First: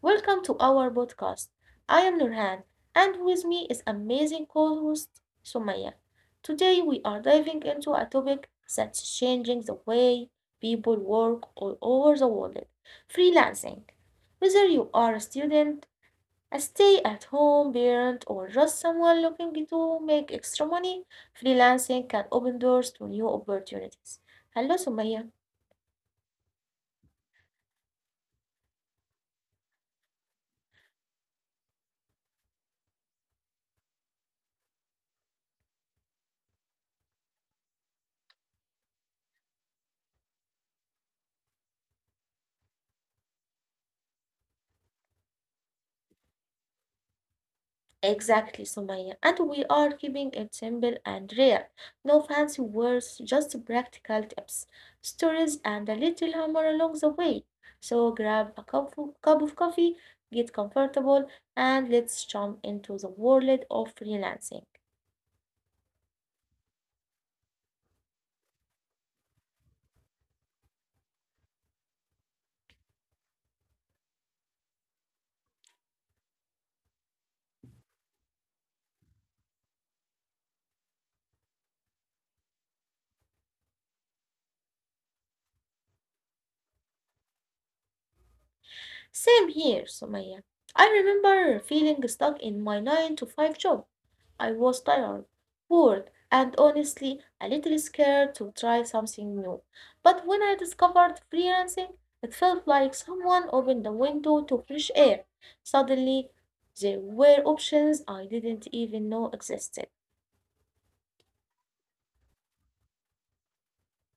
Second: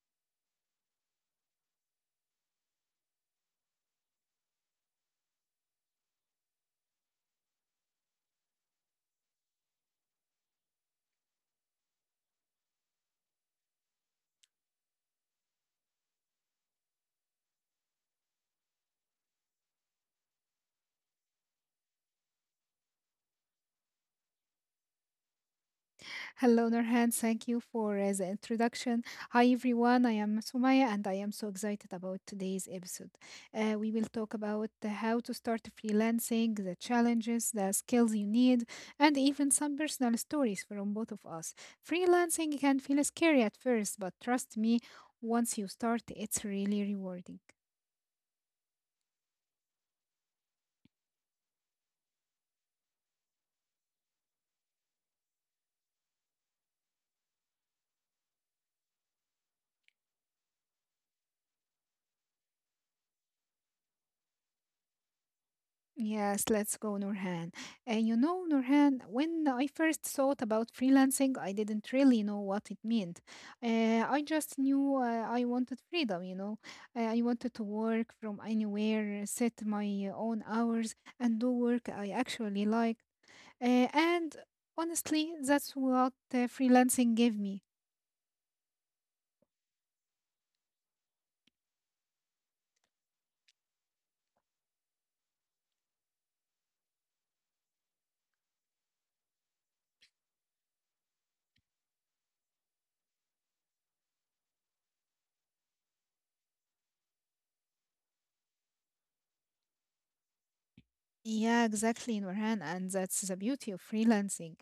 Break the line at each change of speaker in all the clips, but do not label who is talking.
welcome to our podcast. I am Nurhan, and with me is amazing co-host Sumaya. Today we are diving into a topic that's changing the way people work all over the world: freelancing. Whether you are a student, a stay-at-home parent, or just someone looking to make extra money, freelancing can open doors to new opportunities. Hello, Sumaya.
Hello, Nurhan. Thank you for the introduction. Hi, everyone. I am Sumaya, and I am so excited about today's episode. We will talk about the how to start freelancing, the challenges, the skills you need, and even some personal stories from both of us. Freelancing can feel scary at first, but trust me, once you start, it's really rewarding.
Exactly, Sumaya. And we are keeping it simple and real. No fancy words, just practical tips, stories, and a little humor along the way. So grab a cup of coffee, get comfortable, and let's jump into the world of freelancing.
Yes, let's go, Nurhan. And you know, Nurhan, when I first thought about freelancing, I didn't really know what it meant. I just knew I wanted freedom, you know. I wanted to work from anywhere, set my own hours, and do work I actually like. And honestly, that's what freelancing gave me.
Same here, Sumaya. I remember feeling stuck in my 9 to 5 job. I was tired, bored, and honestly a little scared to try something new. But when I discovered freelancing, it felt like someone opened a window to fresh air. Suddenly, there were options I didn't even know existed.
Yeah, exactly, Nurhan, and that's the beauty of freelancing.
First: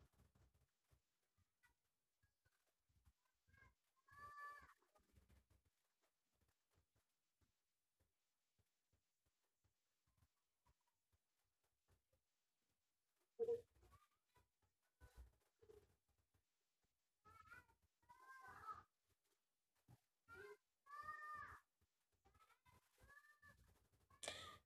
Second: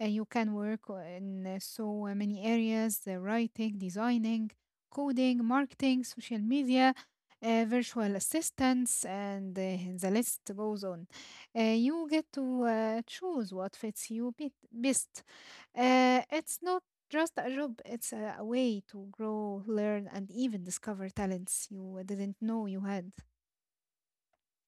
You can work in so many areas: the writing, designing, coding, marketing, social media, virtual assistants, and the list goes on. You get to choose what fits you bit best. It's not just a job; it's a way to grow, learn, and even discover talents you didn't know you had.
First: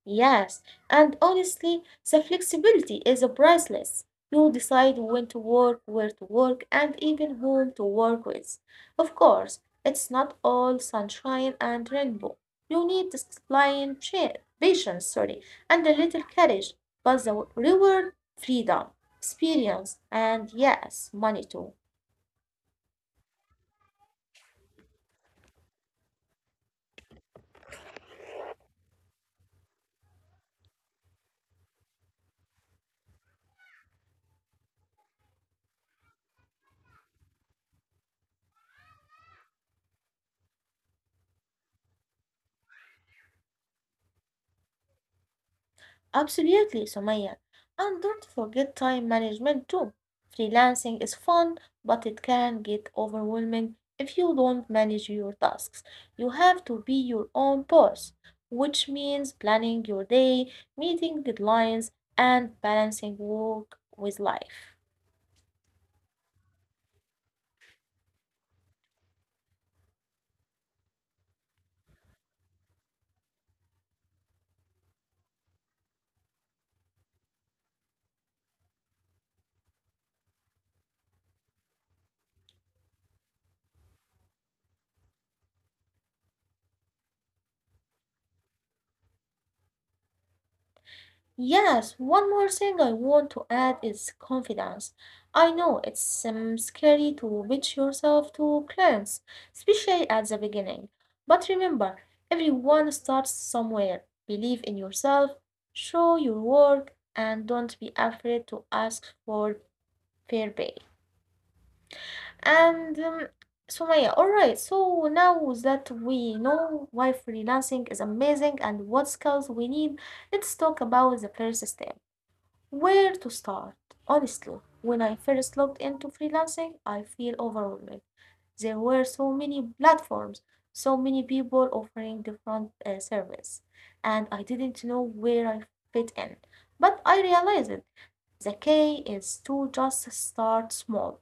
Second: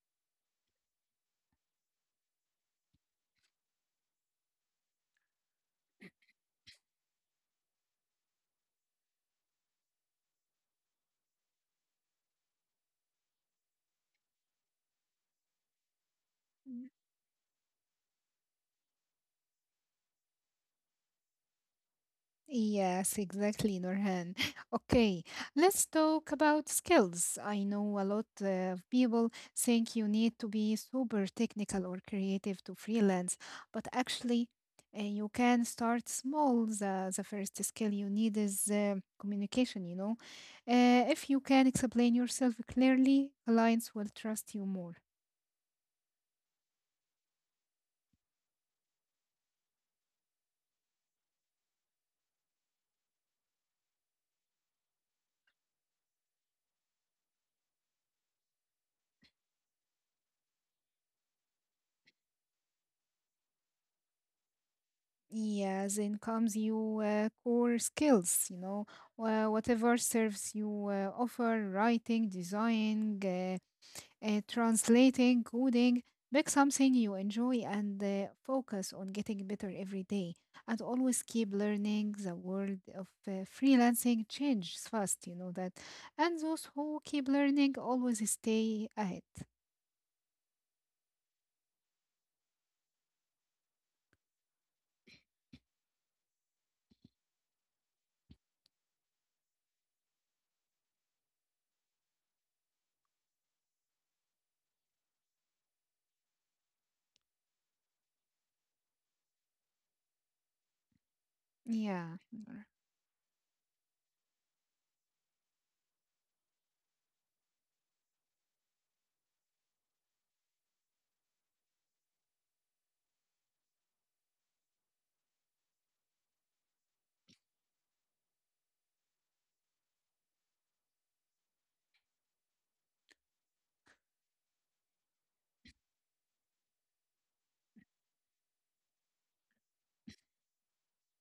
Yes, and honestly, the flexibility is priceless. You decide when to work, where to work, and even whom to work with. Of course, it's not all sunshine and rainbow. You need discipline, patience, sorry, and a little courage, but the reward, freedom, experience, and yes, money too.
Yes, exactly, Norhan. Okay, let's talk about skills. I know a lot of people think you need to be super technical or creative to freelance, but actually, you can start small. The first skill you need is communication, you know. If you can explain yourself clearly, clients will trust you more.
Absolutely, Sumaya. And don't forget time management too. Freelancing is fun, but it can get overwhelming if you don't manage your tasks. You have to be your own boss, which means planning your day, meeting deadlines, and balancing work with life.
Yeah, then comes your core skills, you know, whatever serves you offer, writing, designing, translating, coding, pick something you enjoy and focus on getting better every day. And always keep learning. The world of freelancing changes fast, you know that. And those who keep learning always stay ahead.
Yes, one more thing I want to add is confidence. I know it's scary to pitch yourself to clients, especially at the beginning. But remember, everyone starts somewhere. Believe in yourself, show your work, and don't be afraid to ask for fair pay.
Yeah.
And Sumaya, all right, so now that we know why freelancing is amazing and what skills we need, let's talk about the first step. Where to start? Honestly, when I first looked into freelancing, I feel overwhelmed. There were so many platforms, so many people offering different service, and I didn't know where I fit in. But I realized the key is to just start small.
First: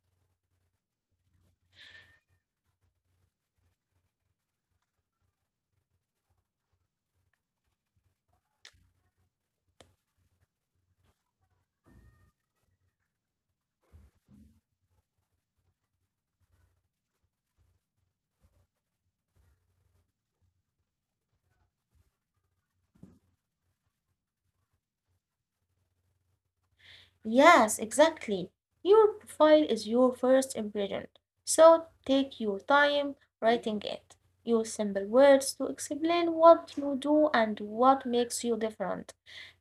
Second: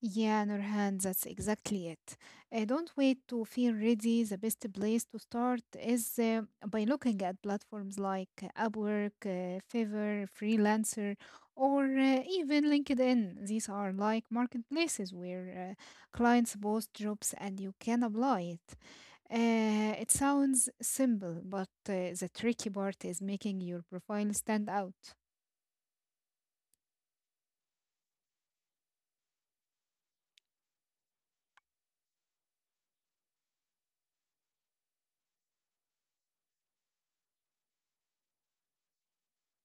Yeah, no, Nurhan, that's exactly it. Don't wait to feel ready. The best place to start is by looking at platforms like Upwork, Fiverr, Freelancer, or even LinkedIn. These are like marketplaces where clients post jobs and you can apply it. It sounds simple, but the tricky part is making your profile stand out.
Yes, exactly. Your profile is your first impression, so take your time writing it. Use simple words to explain what you do and what makes you different.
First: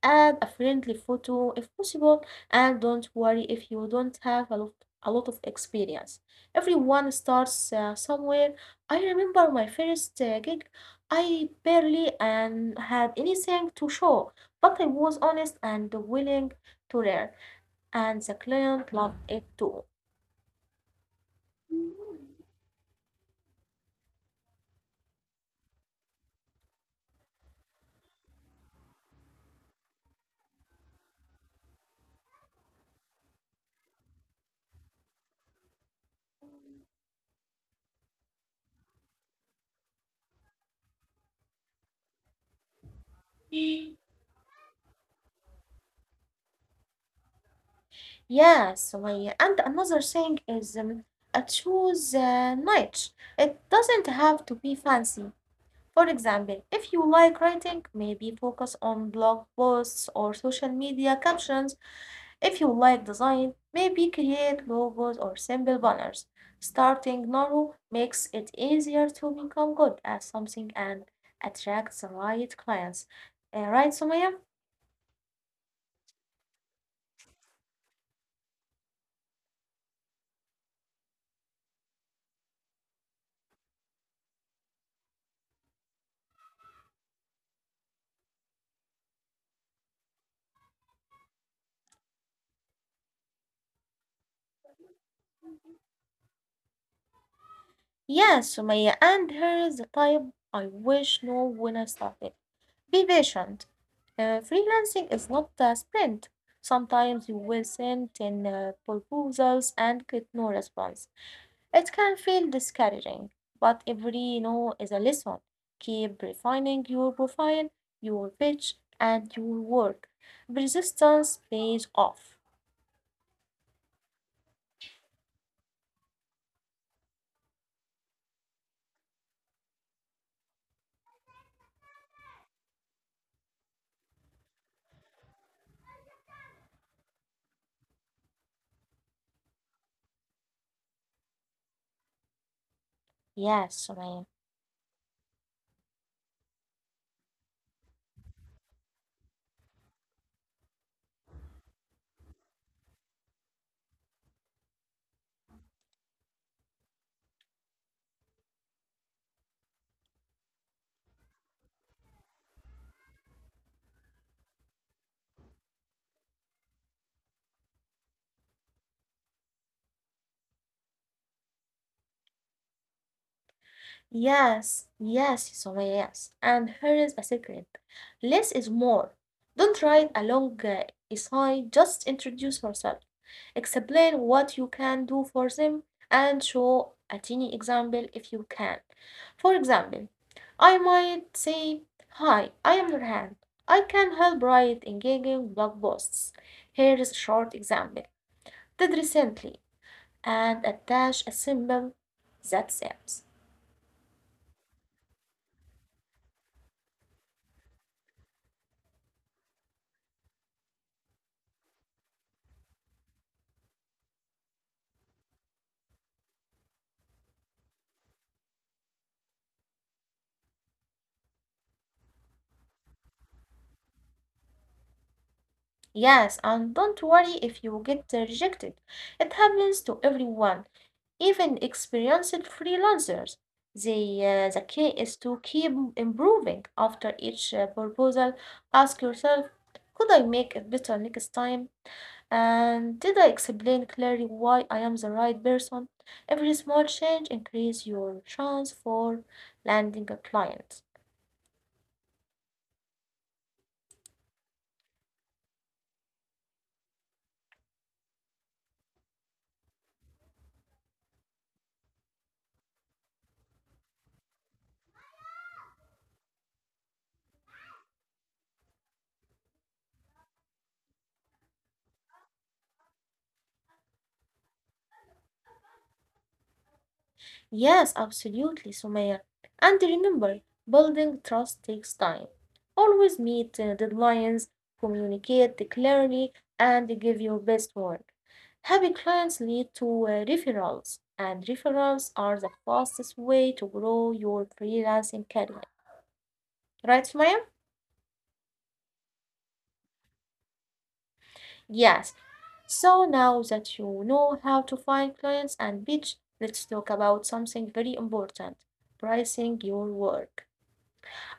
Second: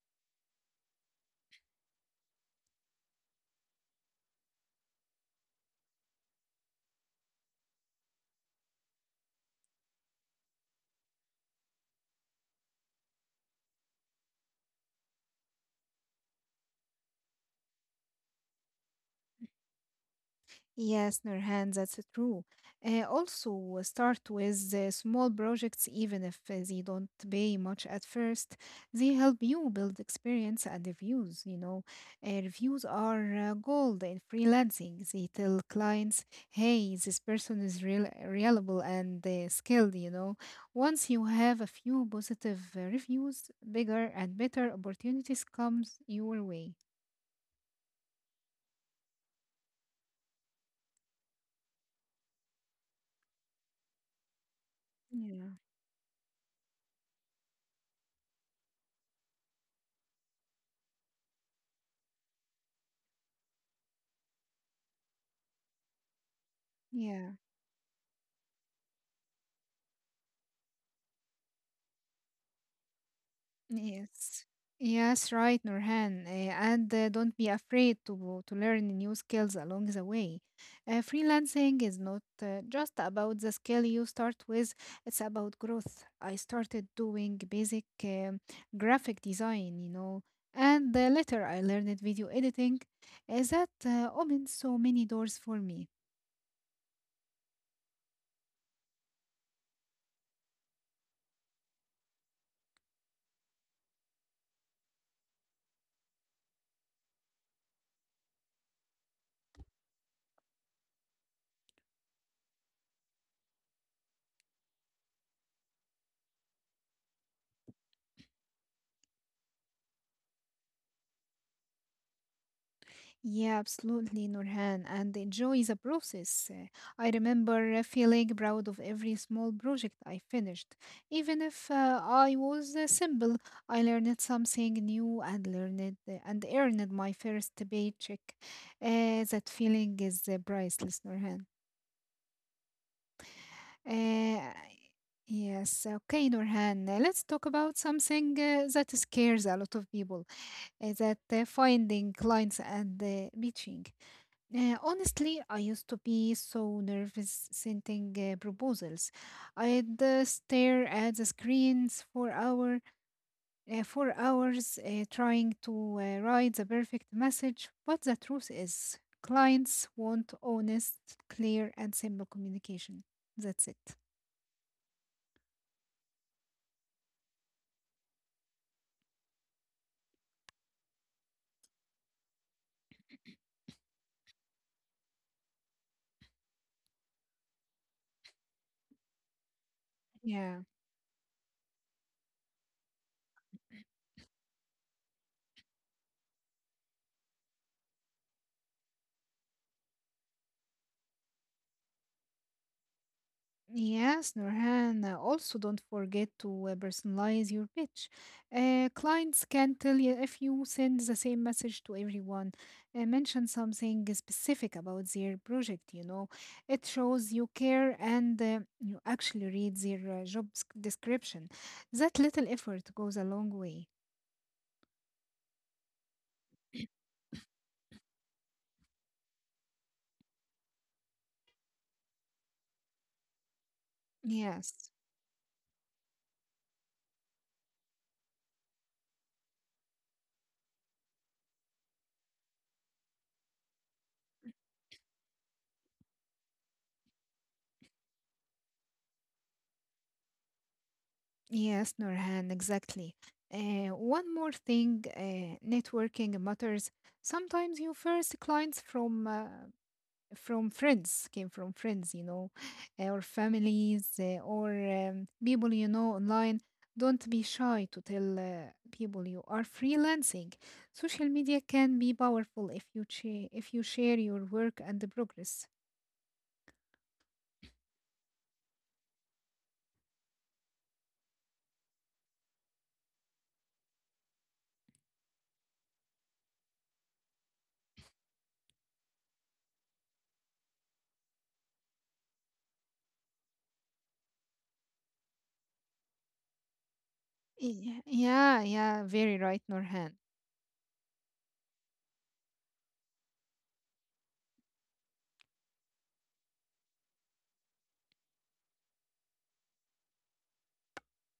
Add a friendly photo if possible, and don't worry if you don't have a lot of experience. Everyone starts somewhere. I remember my first gig, I barely and had anything to show, but I was honest and willing to learn. And the client loved it too.
Yes, Nurhan, that's true. Also, start with small projects, even if they don't pay much at first. They help you build experience and reviews. You know, reviews are gold in freelancing. They tell clients, "Hey, this person is real, reliable and skilled." You know, once you have a few positive reviews, bigger and better opportunities comes your way.
Yes, Sumaya. And another thing is I choose niche. It doesn't have to be fancy.
Yeah.
For example, if you like writing, maybe focus on blog posts or social media captions. If you like design, maybe create logos or simple banners. Starting
Yeah.
narrow makes it easier to become good at something and attract the right clients. Right, Sumaya?
Yes. Yes, right, Nurhan. And don't be afraid to learn new skills along the way. Freelancing is not just about the skill you start with, it's about growth. I started doing basic graphic design, you know, and later I learned video editing. That opened so many doors for me.
Yeah, Sumaya, and here's the type I wish know when I started. Be patient. Freelancing is not a sprint. Sometimes you will send in proposals and get no response. It can feel discouraging, but every no is a lesson. Keep refining your profile, your pitch, and your work. Persistence pays off.
Yeah, absolutely, Nurhan, and enjoy the process. I remember feeling proud of every small project I finished. Even if I was simple, I learned something new and learned and earned my first paycheck. That feeling is priceless, Nurhan.
Yes, Sumaya.
Uh, yes, okay, Nurhan, let's talk about something that scares a lot of people, that finding clients and pitching. Honestly, I used to be so nervous sending proposals. I'd stare at the screens for hours trying to write the perfect message. But the truth is, clients want honest, clear, and simple communication. That's it.
Yes. And here is a secret. Less is more. Don't write a long essay, just introduce yourself. Explain what you can do for them and show a tiny example if you can. For example,
Yeah.
I might say, Hi, I am Nurhan. I can help write engaging blog posts. Here is a short example. Did recently and attach a symbol that says.
Yes, Nurhan, also don't forget to personalize your pitch. Clients can tell you if you send the same message to everyone, mention something specific about their project, you know. It shows you care and you actually read their description. That little effort goes a long way.
Yes, and don't worry if you get rejected. It happens to everyone, even experienced freelancers. The key
Yes.
is to keep improving. After each proposal, ask yourself, could I make it better next time? And did I explain clearly why I am the right person? Every small change increase your chance for landing a client.
Yes, Norhan, exactly. One more thing, networking matters. Sometimes your first clients from friends came from friends, you know, or families, or people you know online. Don't be shy to tell people you are freelancing. Social media can be powerful if you if you share your work and the progress.
Yes, absolutely, Sumaya. And remember, building trust takes time. Always meet deadlines, communicate clearly, and give your best work. Happy clients lead to referrals, and referrals are the fastest way to grow your freelancing career. Right, Sumaya?
Yeah, yeah, yeah, very right, Norhan.
Yes. So now that you know how to find clients and pitch, let's talk about something very important pricing your work.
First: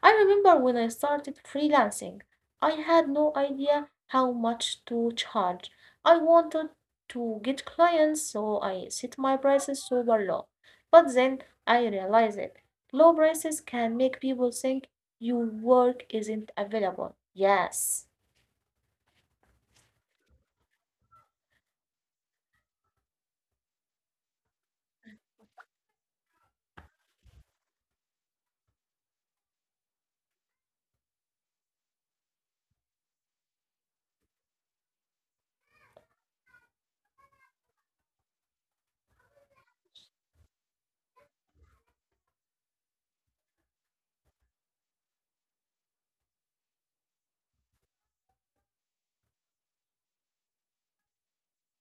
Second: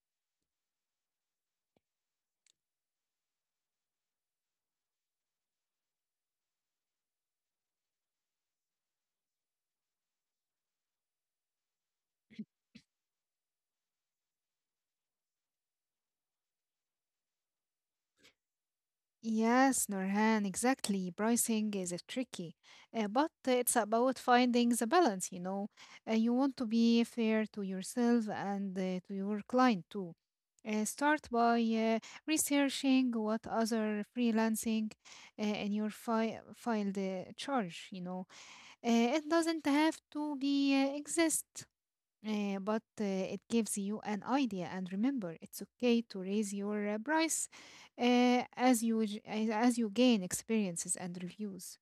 I remember when I started freelancing, I had no idea how much to charge. I wanted to get clients, so I set my prices super low. But then I realized it. Low prices can make people think your work isn't available. Yes.
Yes, Norhan, exactly. Pricing is tricky, but it's about finding the balance, you know. You want to be fair to yourself and to your client too. Start by researching what other freelancing in your filed charge, you know. It doesn't have to be exist. But it gives you an idea, and remember, it's okay to raise your price as you gain experiences and reviews.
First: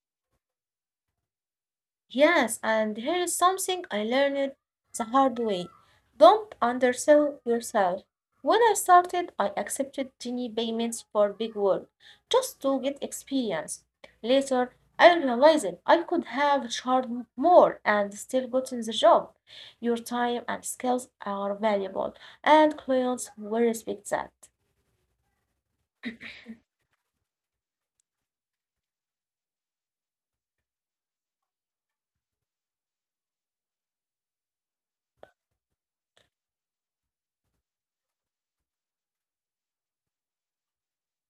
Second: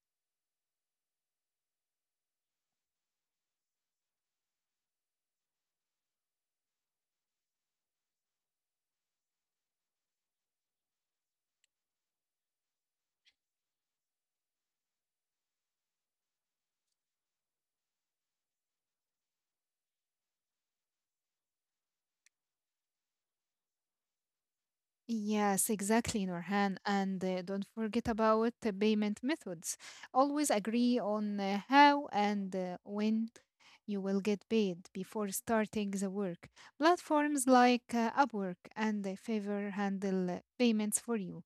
Yes, and here is something I learned the hard way. Don't undersell yourself. When I started, I accepted tiny payments for big work just to get experience. Later, I realized I could have charged more and still gotten the job. Your time and skills are valuable, and clients will respect that.
Yes, exactly, Norhan, and don't forget about the payment methods. Always agree on how and when you will get paid before starting the work. Platforms like Upwork and Favor handle payments for you,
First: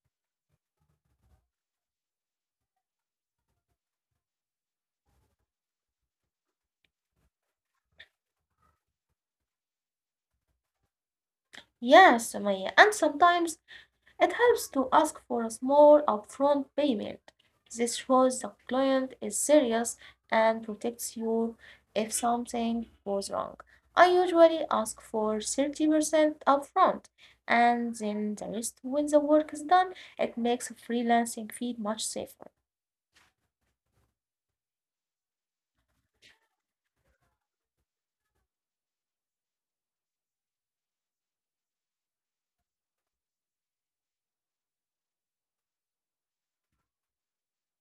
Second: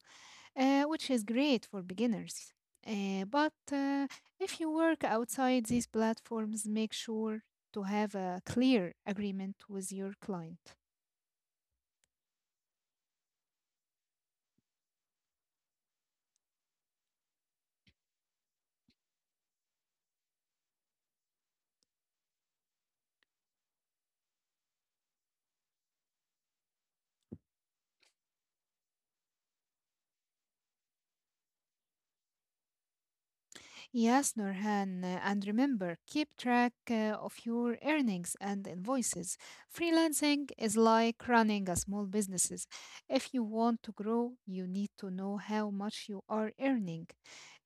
which is great for beginners. But if you work outside these platforms, make sure to have a clear agreement with your client.
Yes, Sumaya, and sometimes it helps to ask for a small upfront payment. This shows the client is serious and protects you if something goes wrong. I usually ask for 30% upfront and then the rest when the work is done. It makes freelancing feel much safer.
Yes, Nurhan, and remember, keep track of your earnings and invoices. Freelancing is like running a small businesses. If you want to grow, you need to know how much you are earning,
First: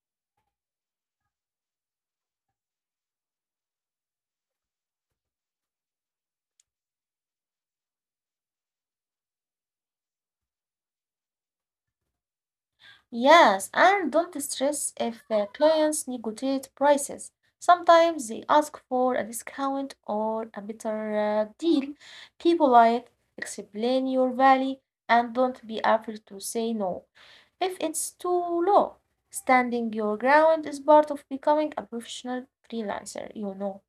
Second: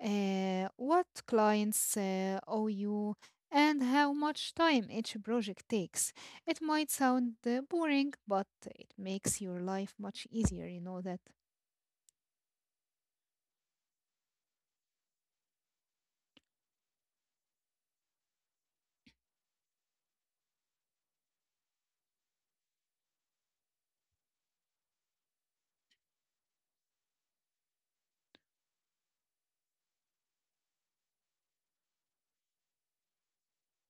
what clients owe you, and how much time each project takes. It might sound boring, but it makes your life much easier, you know that.
Yes, and don't stress if the clients negotiate prices. Sometimes they ask for a discount or a better deal. People like explain your value and don't be afraid to say no if it's too low. Standing your ground is part of becoming a professional freelancer, you know.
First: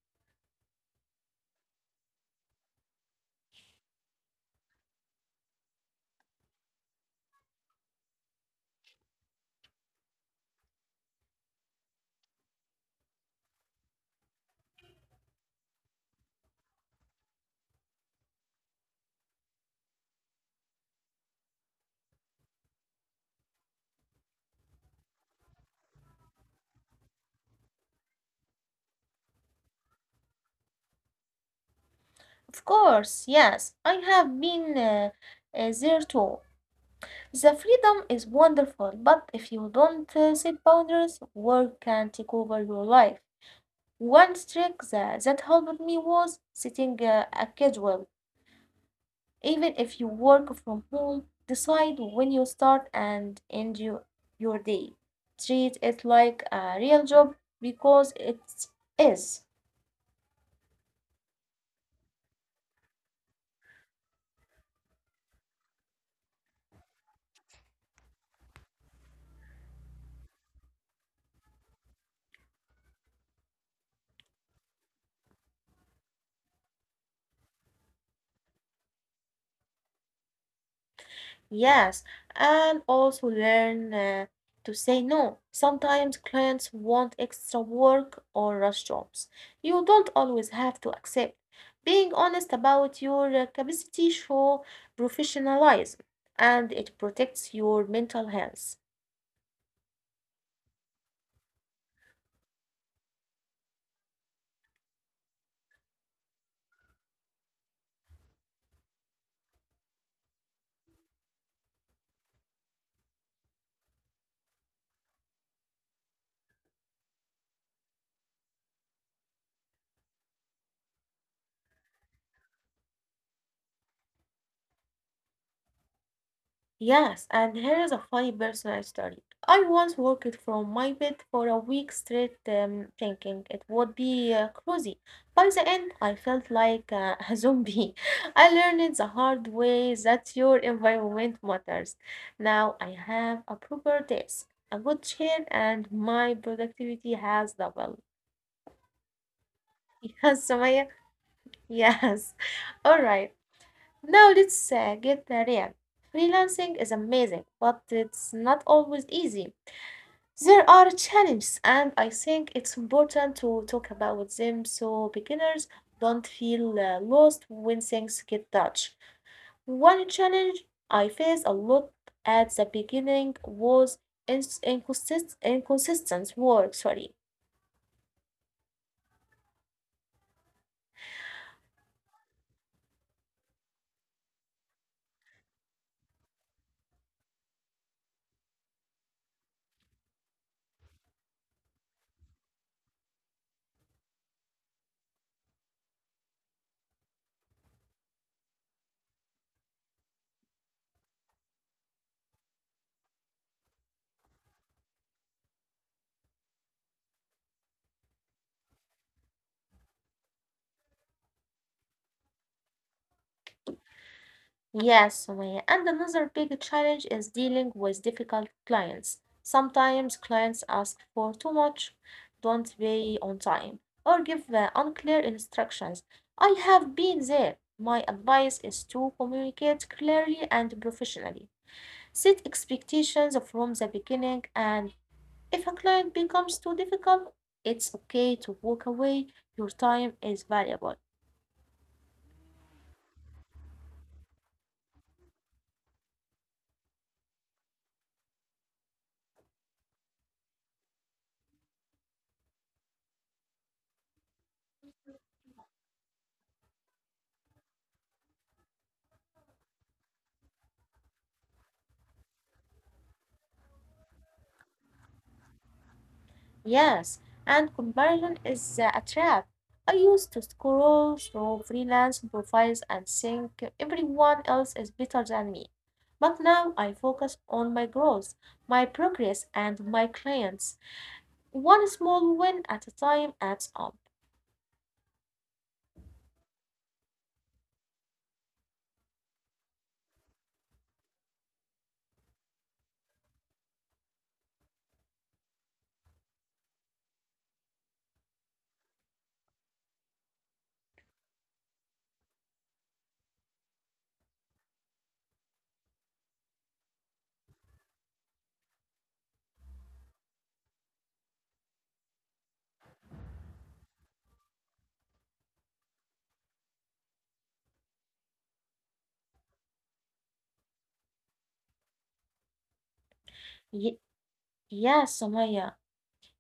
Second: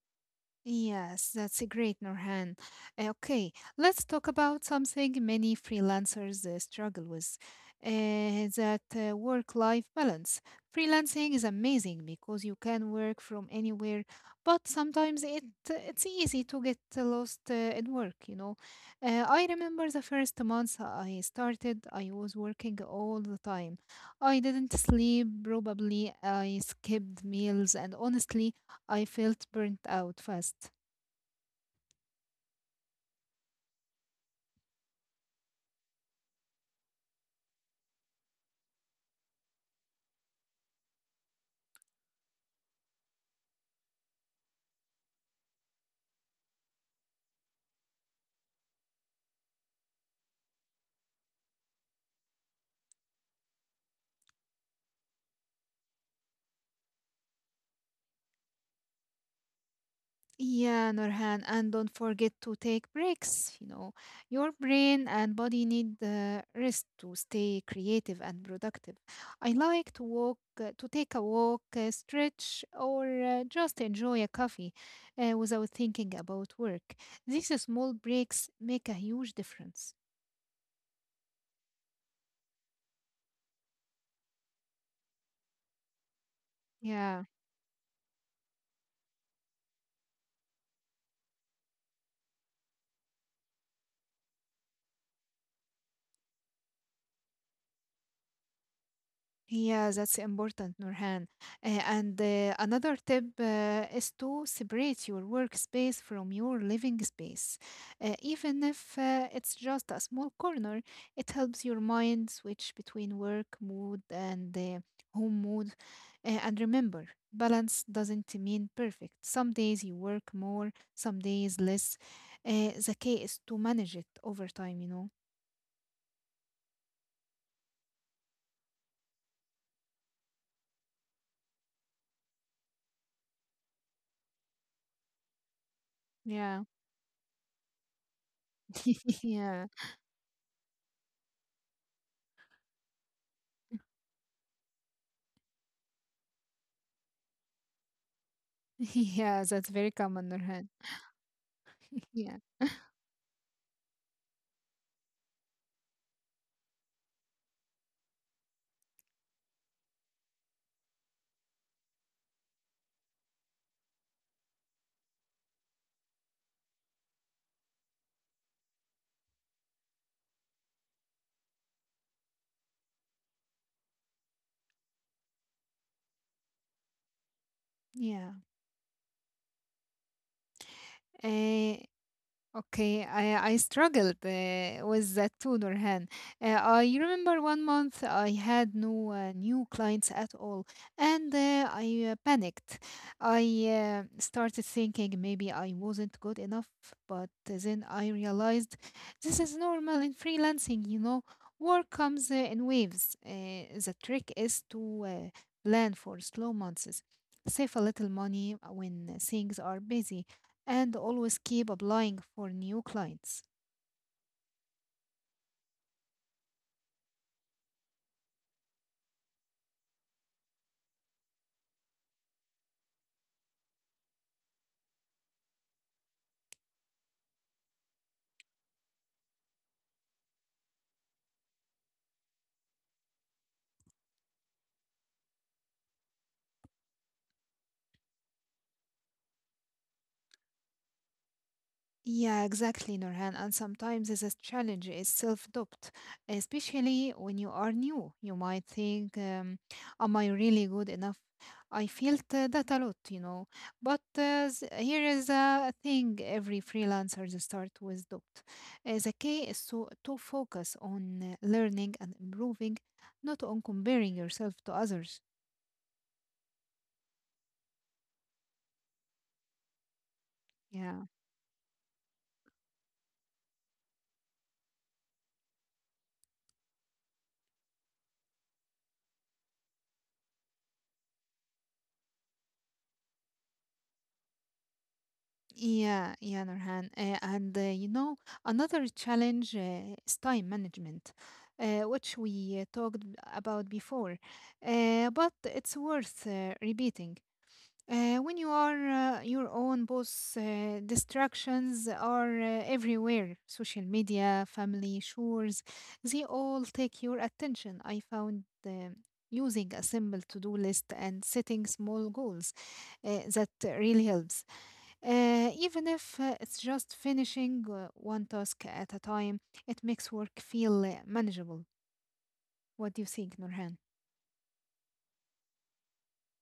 Yes, that's a great, Norhan. Okay let's talk about something many freelancers struggle with, that work-life balance. Freelancing is amazing because you can work from anywhere, but sometimes it's easy to get lost in work, you know. I remember the first months I started, I was working all the time. I didn't sleep, probably I skipped meals, and honestly, I felt burnt out fast.
Of course, yes, I have been there too. The freedom is wonderful, but if you don't set boundaries, work can take over your life. One trick that helped me was setting a schedule. Even if you work from home, decide when you start and end your day. Treat it like a real job because it is.
Yeah, Norhan, and don't forget to take breaks. You know, your brain and body need rest to stay creative and productive. I like to take a walk, stretch, or just enjoy a coffee without thinking about work. These small breaks make a huge difference.
Yes, and also learn to say no. Sometimes clients want
Yeah.
extra work or rush jobs. You don't always have to accept. Being honest about your capacity shows professionalism and it protects your mental health.
Yeah, that's important, Nurhan. And another tip is to separate your workspace from your living space. Even if it's just a small corner, it helps your mind switch between work mood and home mood. And remember, balance doesn't mean perfect. Some days you work more, some days less. The key is to manage it over time, you know?
Yes, and here is a funny personal story. I once worked from my bed for a week straight, thinking it would be cozy. By the end, I
Yeah.
felt like a zombie. I learned the hard
Yeah.
way that your environment matters. Now I have a proper desk, a good chair, and my productivity has doubled.
Yeah, that's very common,
Yes,
Nurhan.
Samaya.
Yeah,
Yes. All right. Now let's get real. Freelancing is amazing, but it's not always easy. There are challenges, and I think it's important to talk about them so beginners don't feel lost when things get tough. One challenge I faced a lot at the beginning was inconsistent work. Sorry,
yeah. Eh, Okay I struggled with that too, Nurhan. Uh, I remember one month I had no new clients at all, and I panicked. I started thinking maybe I wasn't good enough, but then I realized this is normal in freelancing, you know. Work comes in waves. The trick is to plan for slow months, save a little money when things are busy, and always keep applying for new clients.
yes, Sumaya. And another big challenge is dealing with difficult clients. Sometimes clients ask for too much, don't pay on time, or give unclear instructions. I have been there. My advice is to communicate clearly and professionally. Set expectations from the beginning, and if a client becomes too difficult, it's okay to walk away. Your time is valuable.
Yeah, exactly, Nurhan. And sometimes the challenge is self-doubt, especially when you are new. You might think, "Am I really good enough?" I felt that a lot, you know. But uh, Here is a thing: every freelancer they start with doubt. The key is to focus on learning and improving, not on comparing yourself to others.
Yes, and comparison is a trap. I used to
Yeah.
scroll through freelance profiles and think everyone else is better than me. But now I focus on my growth, my progress, and my clients. One small win at a time adds up.
Yeah, yeah, Nurhan. And you know, another challenge is time management, which we talked about before. But it's worth repeating. When you are your own boss, distractions are everywhere. Social media, family, chores, they all take your attention. I found using a simple to-do list and setting small goals that really helps. Even if it's just finishing one task at a time, it makes work feel manageable. What do you think, Nurhan?
Ye- yes, Somaya.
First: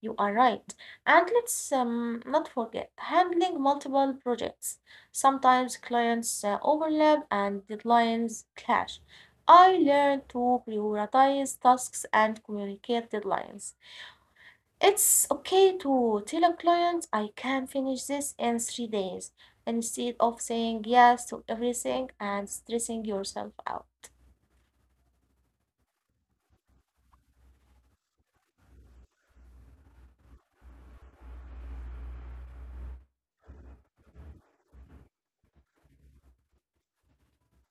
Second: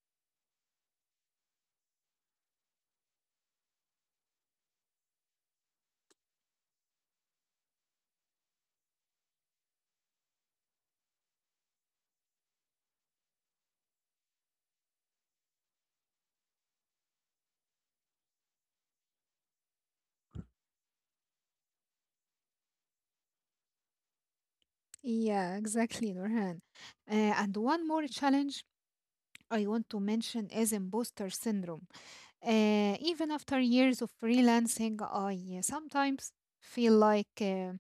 You are right. And let's not forget handling multiple projects. Sometimes clients overlap and deadlines clash. I learned to prioritize tasks and communicate deadlines. It's okay to tell a client I can finish this in 3 days instead of saying yes to everything and stressing yourself out.
Yeah, exactly, Nurhan. And one more challenge I want to mention is imposter syndrome. Even after years of freelancing, I sometimes feel like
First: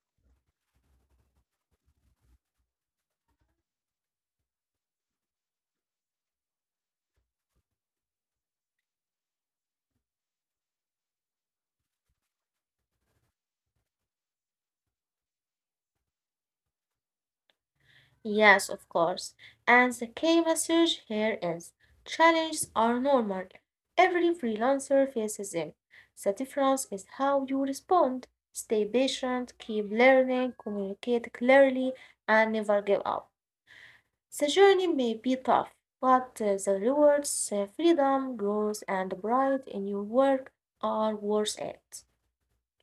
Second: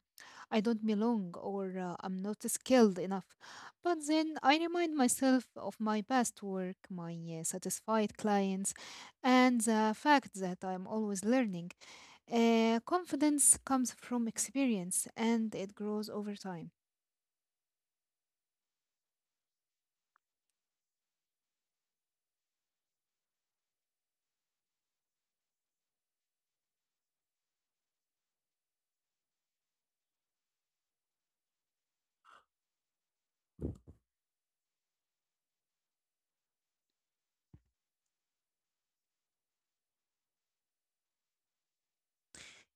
I don't belong or I'm not skilled enough. But then I remind myself of my past work, my satisfied clients, and the fact that I'm always learning. Confidence comes from experience and it grows over time.
Yes, of course. And the key message here is challenges are normal. Every freelancer faces them. The difference is how you respond. Stay patient, keep learning, communicate clearly, and never give up. The journey may be tough, but the rewards, freedom, growth, and pride in your work are worth it.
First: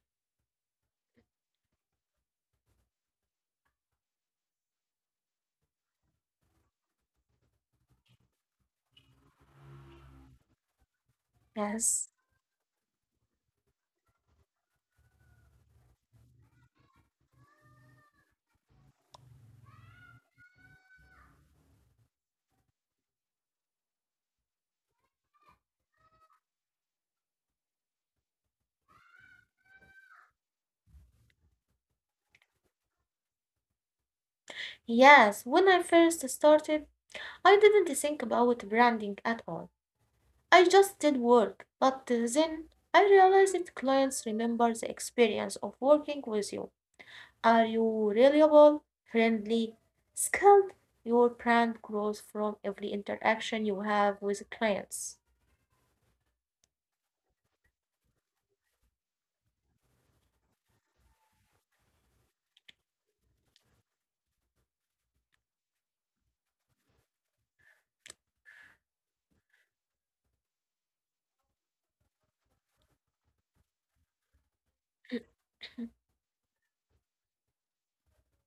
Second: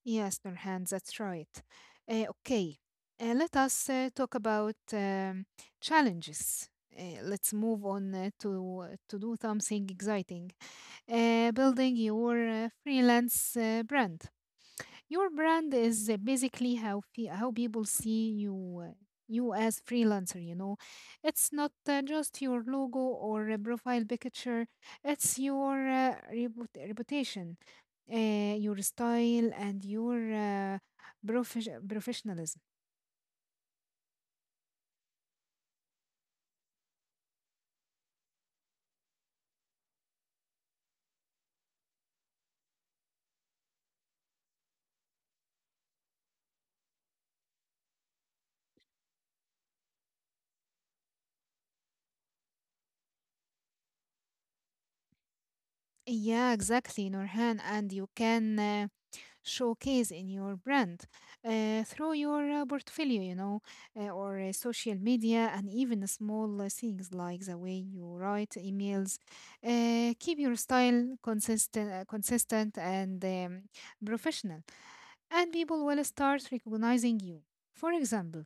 Yes, Nurhan, that's right. Okay, let us talk about challenges. Let's move on to do something exciting: building
Yes.
your freelance brand. Your brand is basically how how people see you, you as freelancer. You know, it's not just your logo or a profile picture. It's your reputation, your style, and your professionalism.
Yes, when I first started, I didn't think about branding at all. I just did work, but then I realized that clients remember the experience of working with you. Are you reliable, friendly, skilled? Your brand grows from every interaction you have with clients.
Yeah, exactly, Norhan. And you can. Showcase in your brand through your portfolio, you know, or social media, and even small things like the way you write emails. Keep your style consistent and professional, and people will start recognizing you. For example,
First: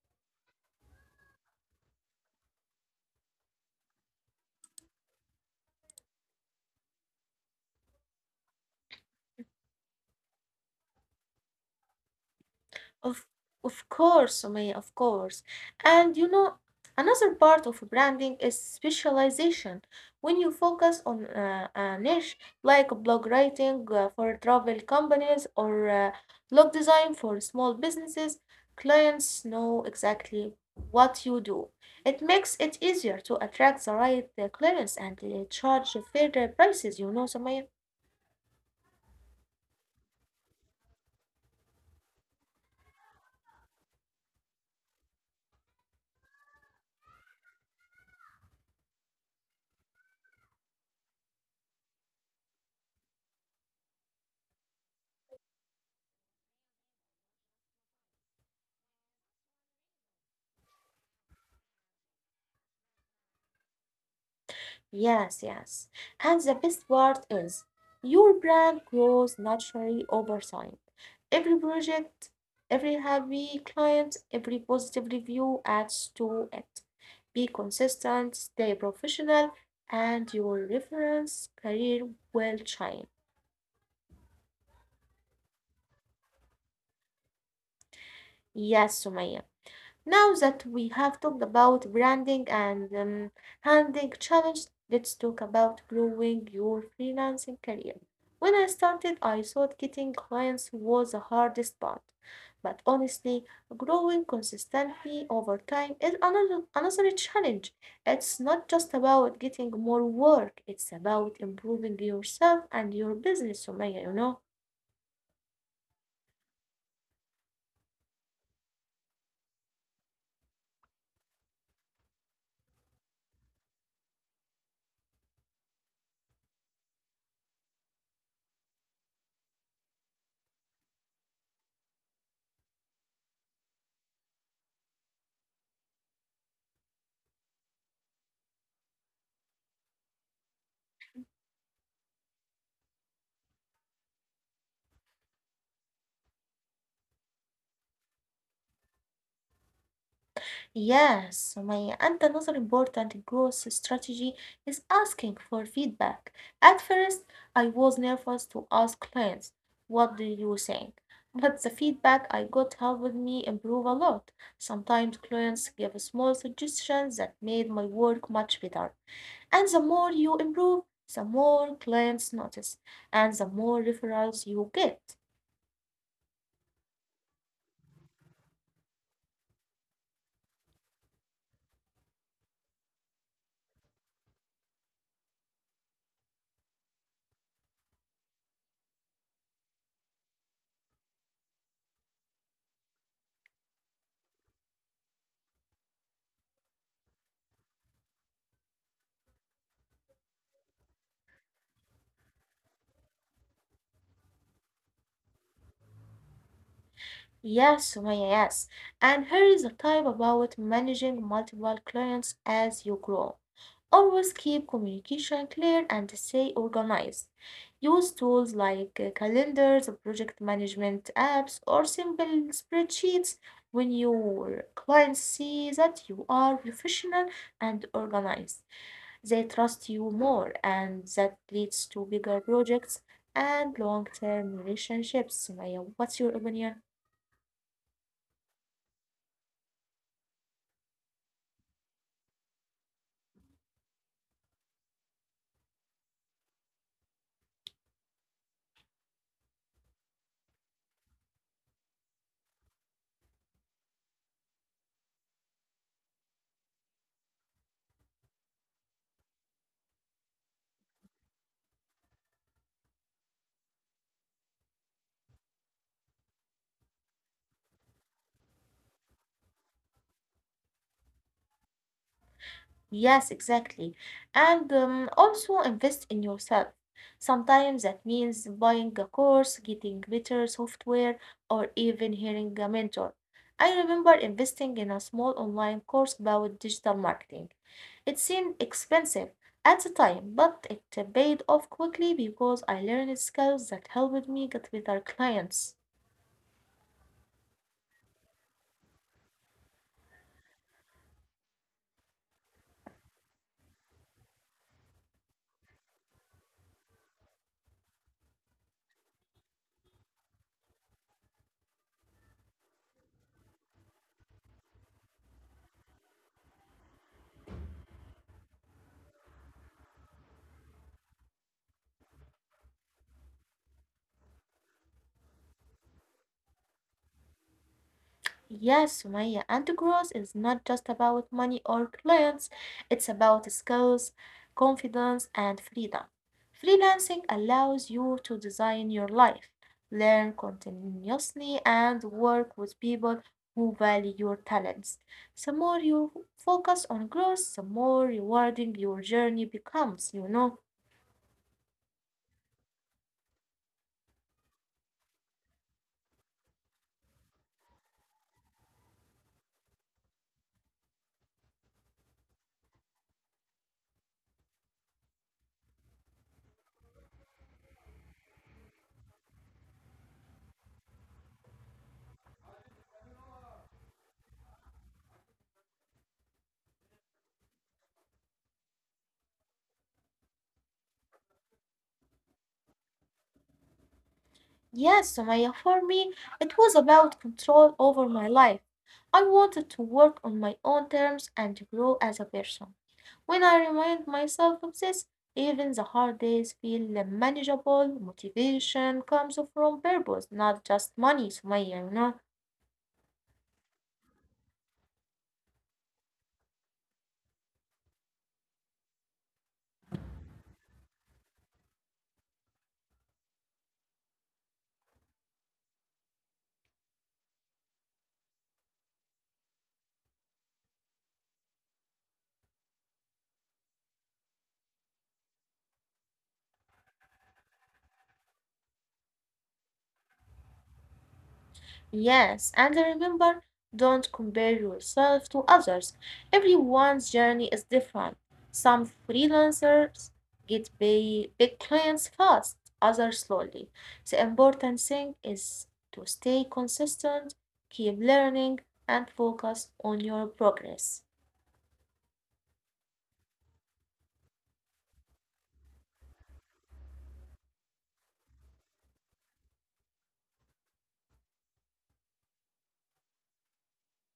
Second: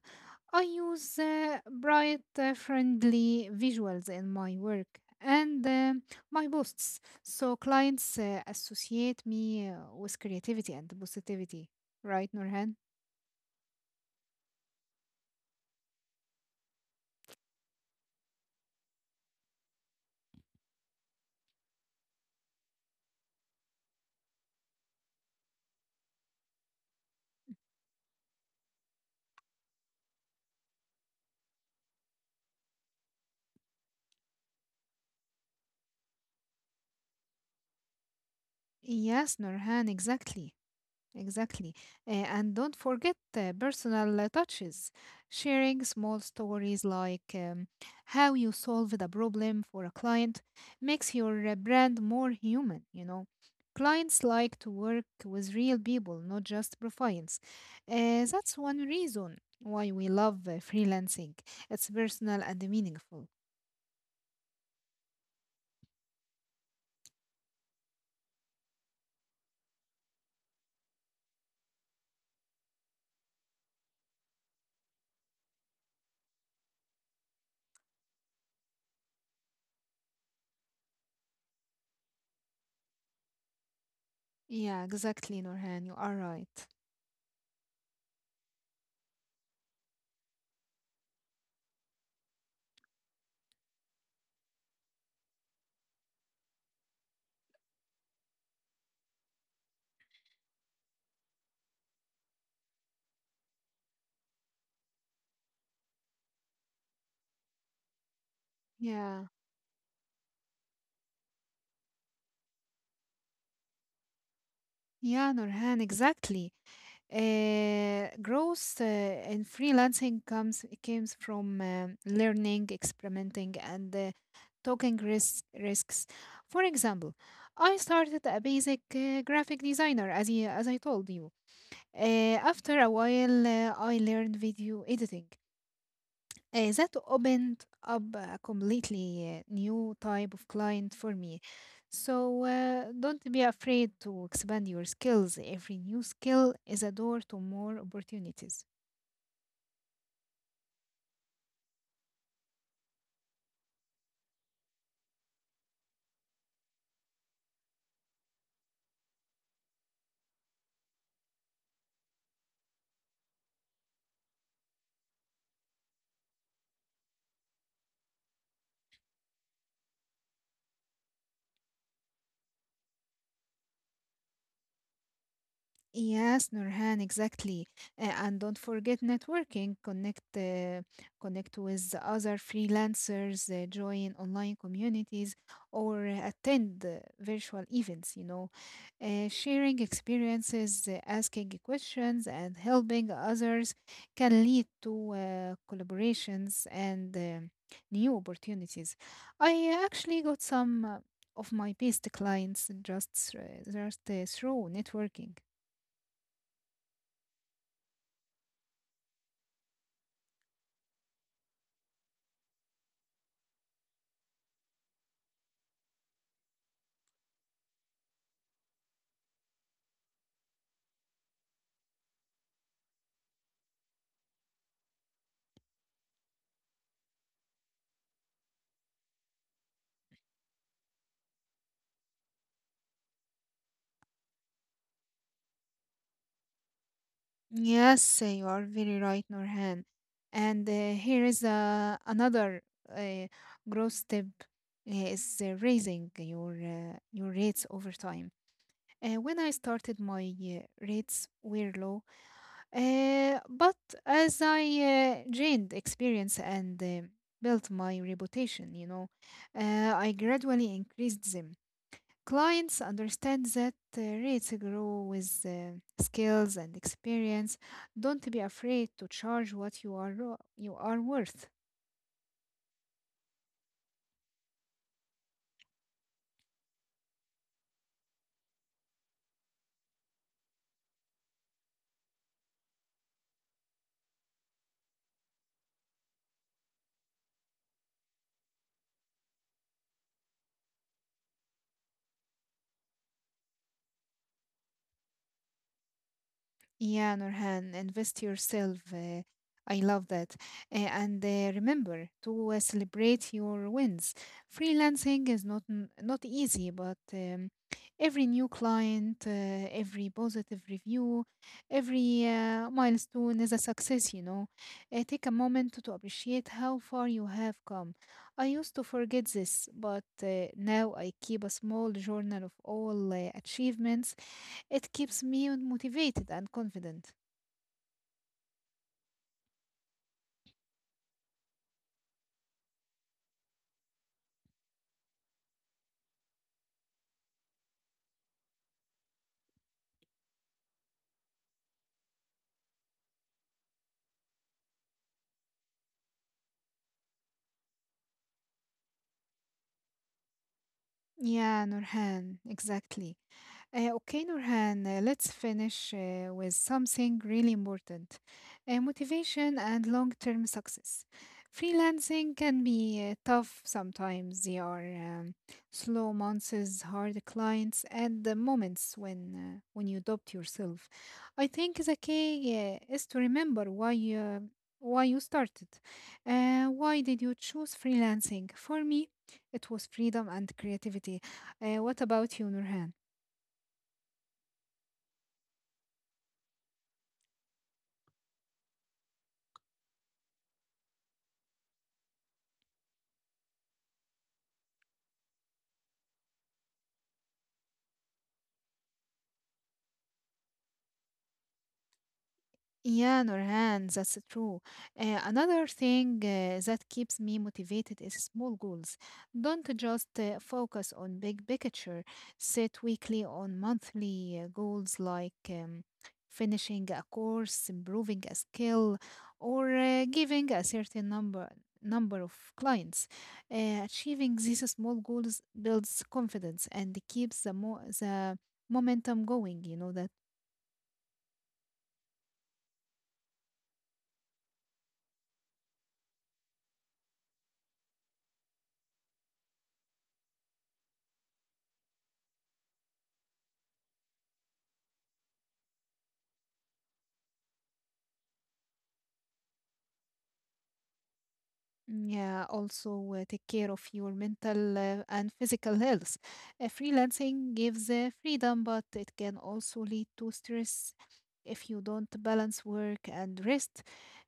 I use bright, friendly visuals in my work and my posts. So clients associate me with creativity and positivity, right, Nurhan?
Of of course, Sumaya, of course. And you know, another part of branding is specialization. When you focus on a niche like blog writing for travel companies or blog design for small businesses, clients know exactly what you do. It makes it easier to attract the right clients and charge fair prices, you know, Sumaya.
Yes, Nurhan, exactly. Exactly. And don't forget personal touches, sharing small stories like how you solved a problem for a client makes your brand more human. Clients like to work with real people, not just profiles. That's one reason why we love freelancing. It's personal and meaningful.
Yes. And the best part is your brand grows naturally over time. Every project, every happy client, every positive review adds to it. Be consistent, stay professional, and your reference career will shine.
Yeah, exactly, Norhan. You are right.
Yes, Sumaya. Now that we have talked about branding and handling challenge, let's talk about growing your freelancing career. When I started, I thought getting clients was the hardest part. But honestly, growing consistently over time is another challenge. It's not just about
Yeah,
getting more work, it's about improving yourself and your business, Sumaya,
yeah, Norhan, exactly. Growth in freelancing comes from learning, experimenting, and taking risks. For example, I started a basic graphic designer, as I told you. After a while, I learned video editing. That opened up a completely new type of client for me. So don't be afraid to expand your skills. Every new skill is a door to more opportunities.
Yes, my and another important growth strategy is asking for feedback. At first, I was nervous to ask clients, what do you think? But the feedback I got helped me improve a lot. Sometimes clients give small suggestions that made my work much better. And the more you improve, the more clients notice, and the more referrals you get.
Yes, Nurhan, exactly. And don't forget networking. Connect with other freelancers, join online communities, or attend virtual events. You know, sharing experiences, asking questions, and helping others can lead to collaborations and new opportunities. I actually got some of my best clients just through networking.
Yes, Sumaya, yes. And here is a type about managing multiple clients as you grow. Always keep communication clear and stay organized. Use tools like calendars, project management apps, or simple spreadsheets when your clients see that you are professional and organized. They trust you more, and that leads to bigger projects and long-term relationships. Sumaya, what's your opinion?
Yes, you are very right, Norhan. And here is another uh, growth step: is raising your rates over time. When I started, my rates were low, but as I gained experience and built my reputation, you know, I gradually increased them. Clients understand that rates grow with skills and experience. Don't be afraid to charge what you are worth.
Yes, exactly. And also invest in yourself. Sometimes that means buying a course, getting better software, or even hiring a mentor. I remember investing in a small online course about digital marketing. It seemed expensive at the time, but it paid off quickly because I learned skills that helped me get better clients.
Yeah, Nurhan, invest yourself. I love that. And remember to celebrate your wins. Freelancing is not easy, but every new client, every positive review, every milestone is a success, you know. Take a moment to appreciate how far you have come. I used to forget this, but now I keep a small journal of all achievements. It keeps me motivated and confident.
Yes, Sumaya, and growth is not just about money or clients, it's about skills, confidence, and freedom. Freelancing allows you to design your life, learn continuously, and work with people who value your talents. The more you focus on growth, the more rewarding your journey becomes,
Yeah, Nurhan, exactly. Okay, Nurhan, let's finish with something really important, motivation and long term success. Freelancing can be tough sometimes. There are slow months, hard clients, and the moments when you doubt yourself. I think the key is to remember why you started. Why did you choose freelancing? For me, it was freedom and creativity. What about you, Nurhan?
Yes, Sumaya, for me, it was about control over my life. I wanted to work on my own terms and grow as a person. When I remind myself of this, even the hard days feel manageable. Motivation comes from purpose, not just money, Sumaya,
Yeah, Nurhan, that's true. Another thing that keeps me motivated is small goals. Don't just focus on big picture. Set weekly or monthly goals like finishing a course, improving a skill, or giving a certain number of clients. Achieving these small goals builds confidence and keeps the momentum going. You know that.
Yes, and remember, don't compare yourself to others. Everyone's journey is different. Some freelancers get big, big clients fast, others slowly. The important thing is to stay consistent, keep learning, and focus on your progress.
Mm, yeah, also take care of your mental and physical health. Freelancing gives freedom, but it can also lead to stress if you don't balance work and rest.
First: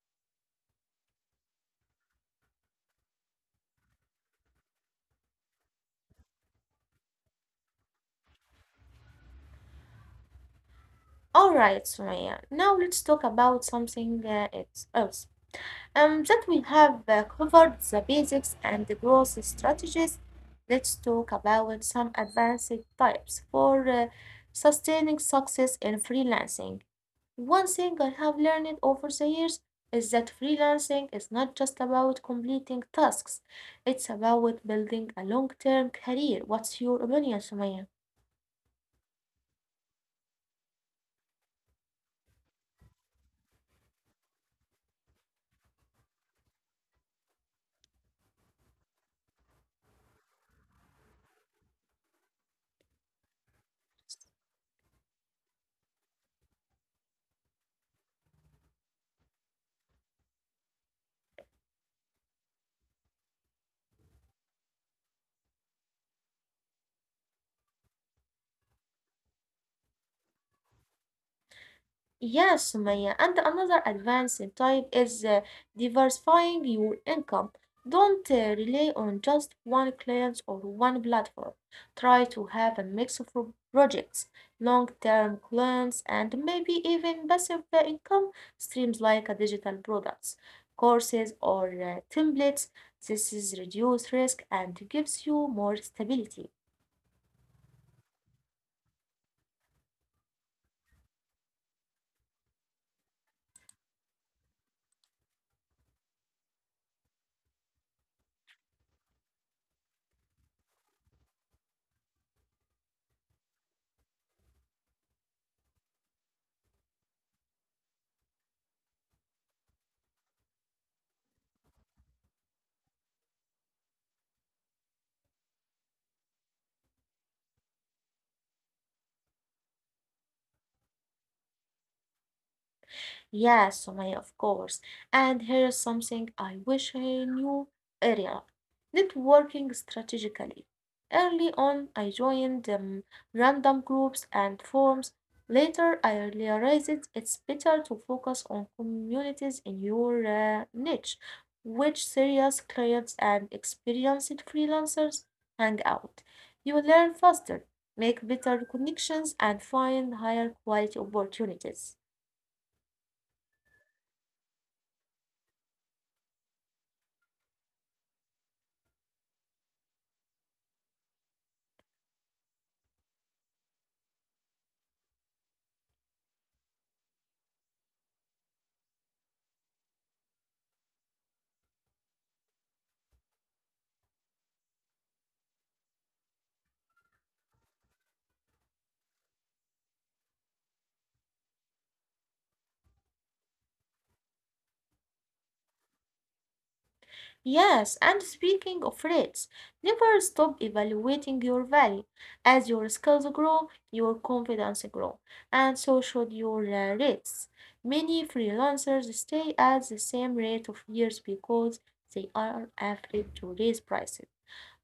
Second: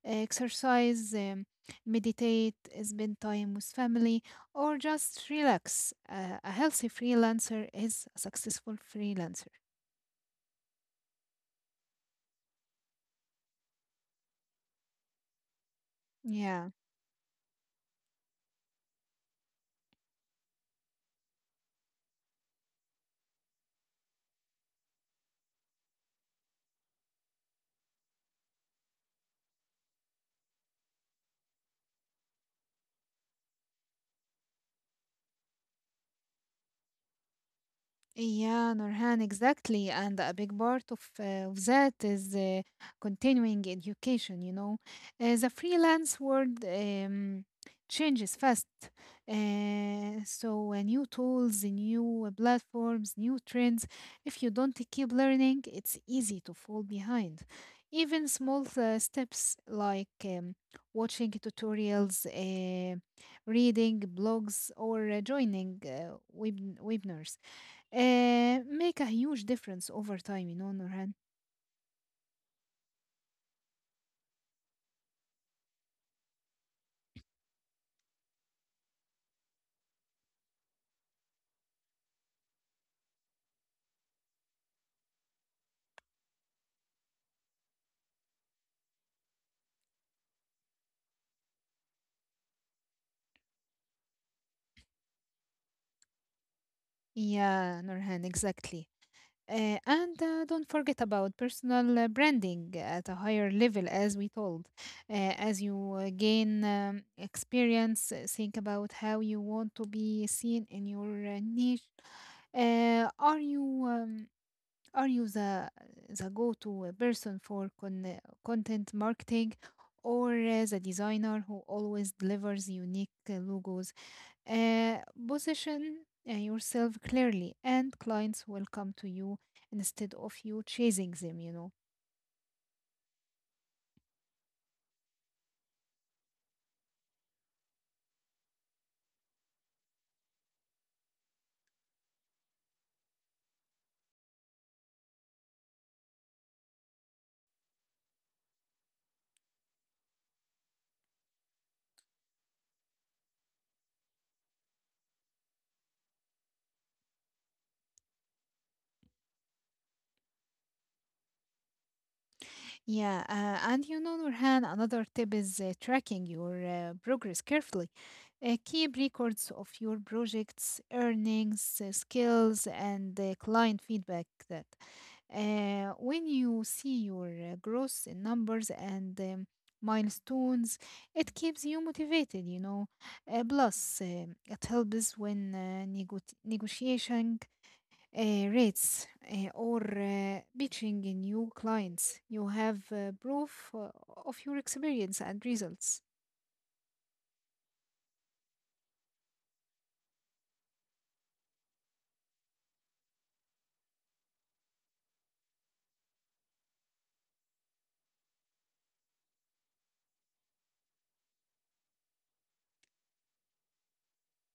Exercise, meditate, spend time with family, or just relax. A healthy freelancer is a successful freelancer.
All right, Sumaya. Now let's talk about something else. That we
Yeah.
have covered the basics and the growth strategies. Let's talk about some advanced types for sustaining success in freelancing. One thing I have learned over the years is that freelancing is not just about completing tasks, it's about building a long term career. What's your opinion, Sumaya?
Yeah, Nurhan, exactly. And a big part of that is continuing education, you know. The freelance world changes fast. So, new tools, new platforms, new trends. If you don't keep learning, it's easy to fall behind. Even small steps like watching tutorials, reading blogs, or joining webinars make a huge difference over time, you know, Nurhan.
Yes, Maya, and another advanced type is diversifying your income. Don't rely on just one client or one platform. Try to have a mix of projects, long-term clients, and maybe even passive income streams like digital products, courses, or templates. This is reduced risk and gives you more stability.
Yeah, Nurhan, exactly. And don't forget about personal branding at a higher level, as we told. As you gain experience, think about how you want to be seen in your niche. Uh, are you um, are you the go-to person for content marketing, or the designer who always delivers unique logos? Uh, Position yourself clearly, and clients will come to you instead of you chasing them, you know.
Yes, Sumaya, of course. And here is something I wish I knew earlier. Networking strategically. Early on, I joined random groups and forums. Later, I realized it's better to focus on communities in your niche, which serious clients and experienced freelancers hang out. You learn faster, make better connections, and find higher quality opportunities.
Yeah, and you know, Nurhan, another tip is tracking your progress carefully. Keep records of your projects, earnings, skills, and client feedback that. When you see your growth in numbers and milestones, it keeps you motivated, you know. Plus, it helps when negotiating uh, rates or pitching in new clients. You have proof of your experience and results.
Yes, and speaking of rates, never stop evaluating your value. As your skills grow, your confidence grows, and so should your rates. Many freelancers stay at the same rate of years because they are afraid to raise prices.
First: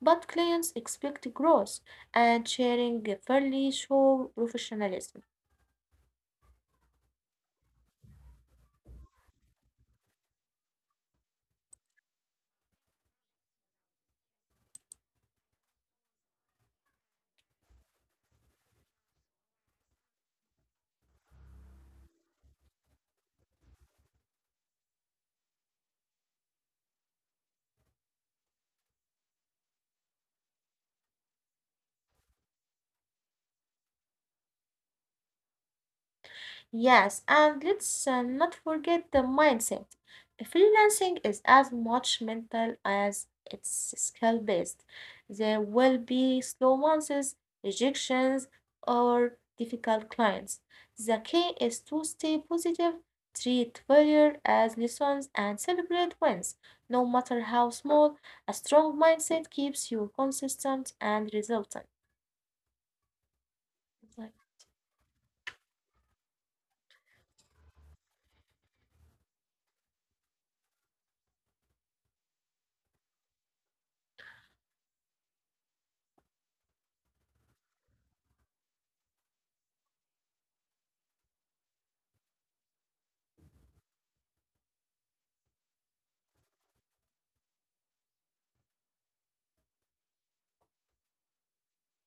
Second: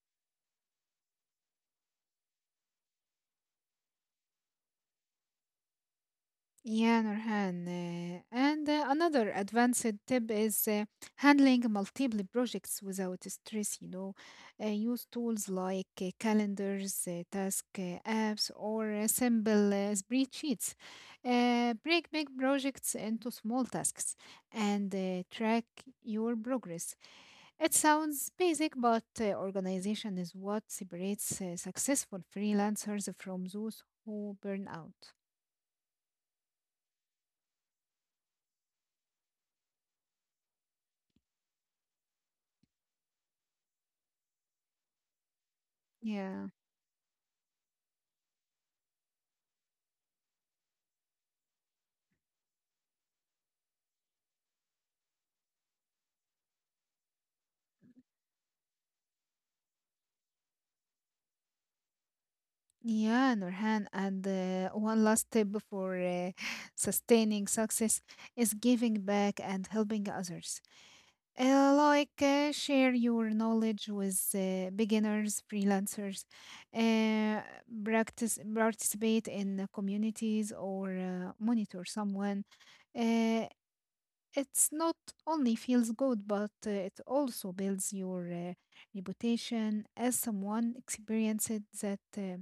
But clients expect growth, and sharing fairly show professionalism.
Yeah, Nurhan. And another advanced tip is handling multiple projects without stress. You know, use tools like calendars, task apps, or simple spreadsheets. Break big projects into small tasks and track your progress. It sounds basic, but organization is what separates successful freelancers from those who burn out.
Yes, and let's not forget the mindset. Freelancing is as much mental as it's skill based. There will
Yeah.
be slow months, rejections, or difficult clients. The key is to stay positive, treat failure as lessons, and celebrate wins. No matter how small, a strong mindset keeps you consistent and resultant.
Yeah, Nurhan, and one last tip for sustaining success is giving back and helping others. Like, share your knowledge with beginners, freelancers, uh, practice participate in the communities or monitor someone. Uh, it's not only feels good, but it also builds your reputation as someone experienced that.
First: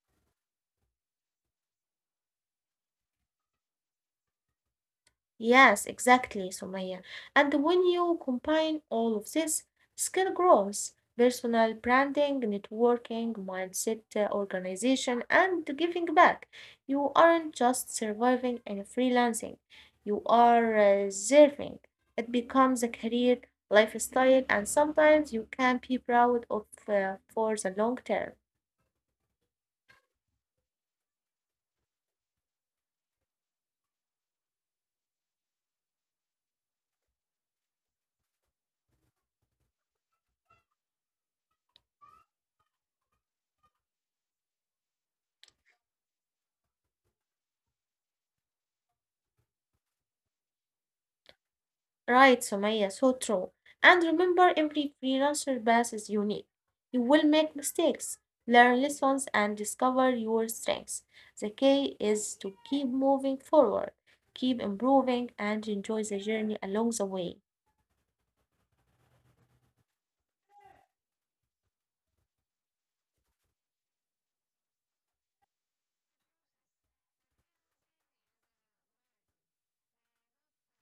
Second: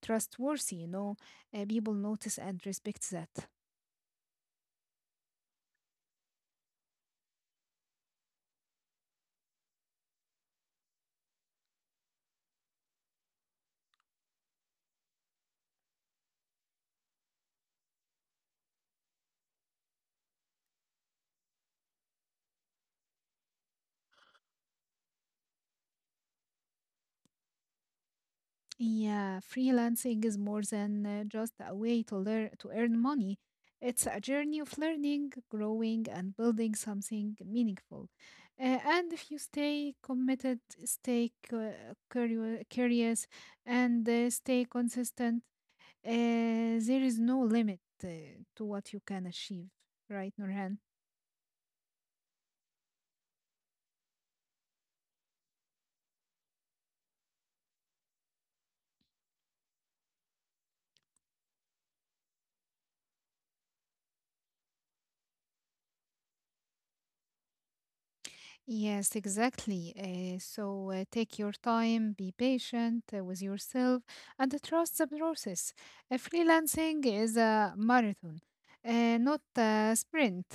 Trustworthy, you know. People notice and respect that.
Yes, exactly, Sumaya. And when you combine all of this, skill growth, personal branding, networking, mindset, organization, and giving back, you aren't just surviving and freelancing. You are serving. It becomes a career, lifestyle, and sometimes you can be proud of for the long term.
Yeah, freelancing is more than just a way to learn to earn money. It's a journey of learning, growing, and building something meaningful. And if you stay committed, stay curious, and stay consistent, there is no limit to what you can achieve, right, Nurhan?
Right, Sumaya, so true. And remember, every freelancer path is unique. You will make mistakes, learn lessons, and discover your strengths. The key is to keep moving forward, keep improving, and enjoy the journey along the way.
Yes, exactly. So, take your time, be patient with yourself, and trust the process. Freelancing is a marathon, not a sprint.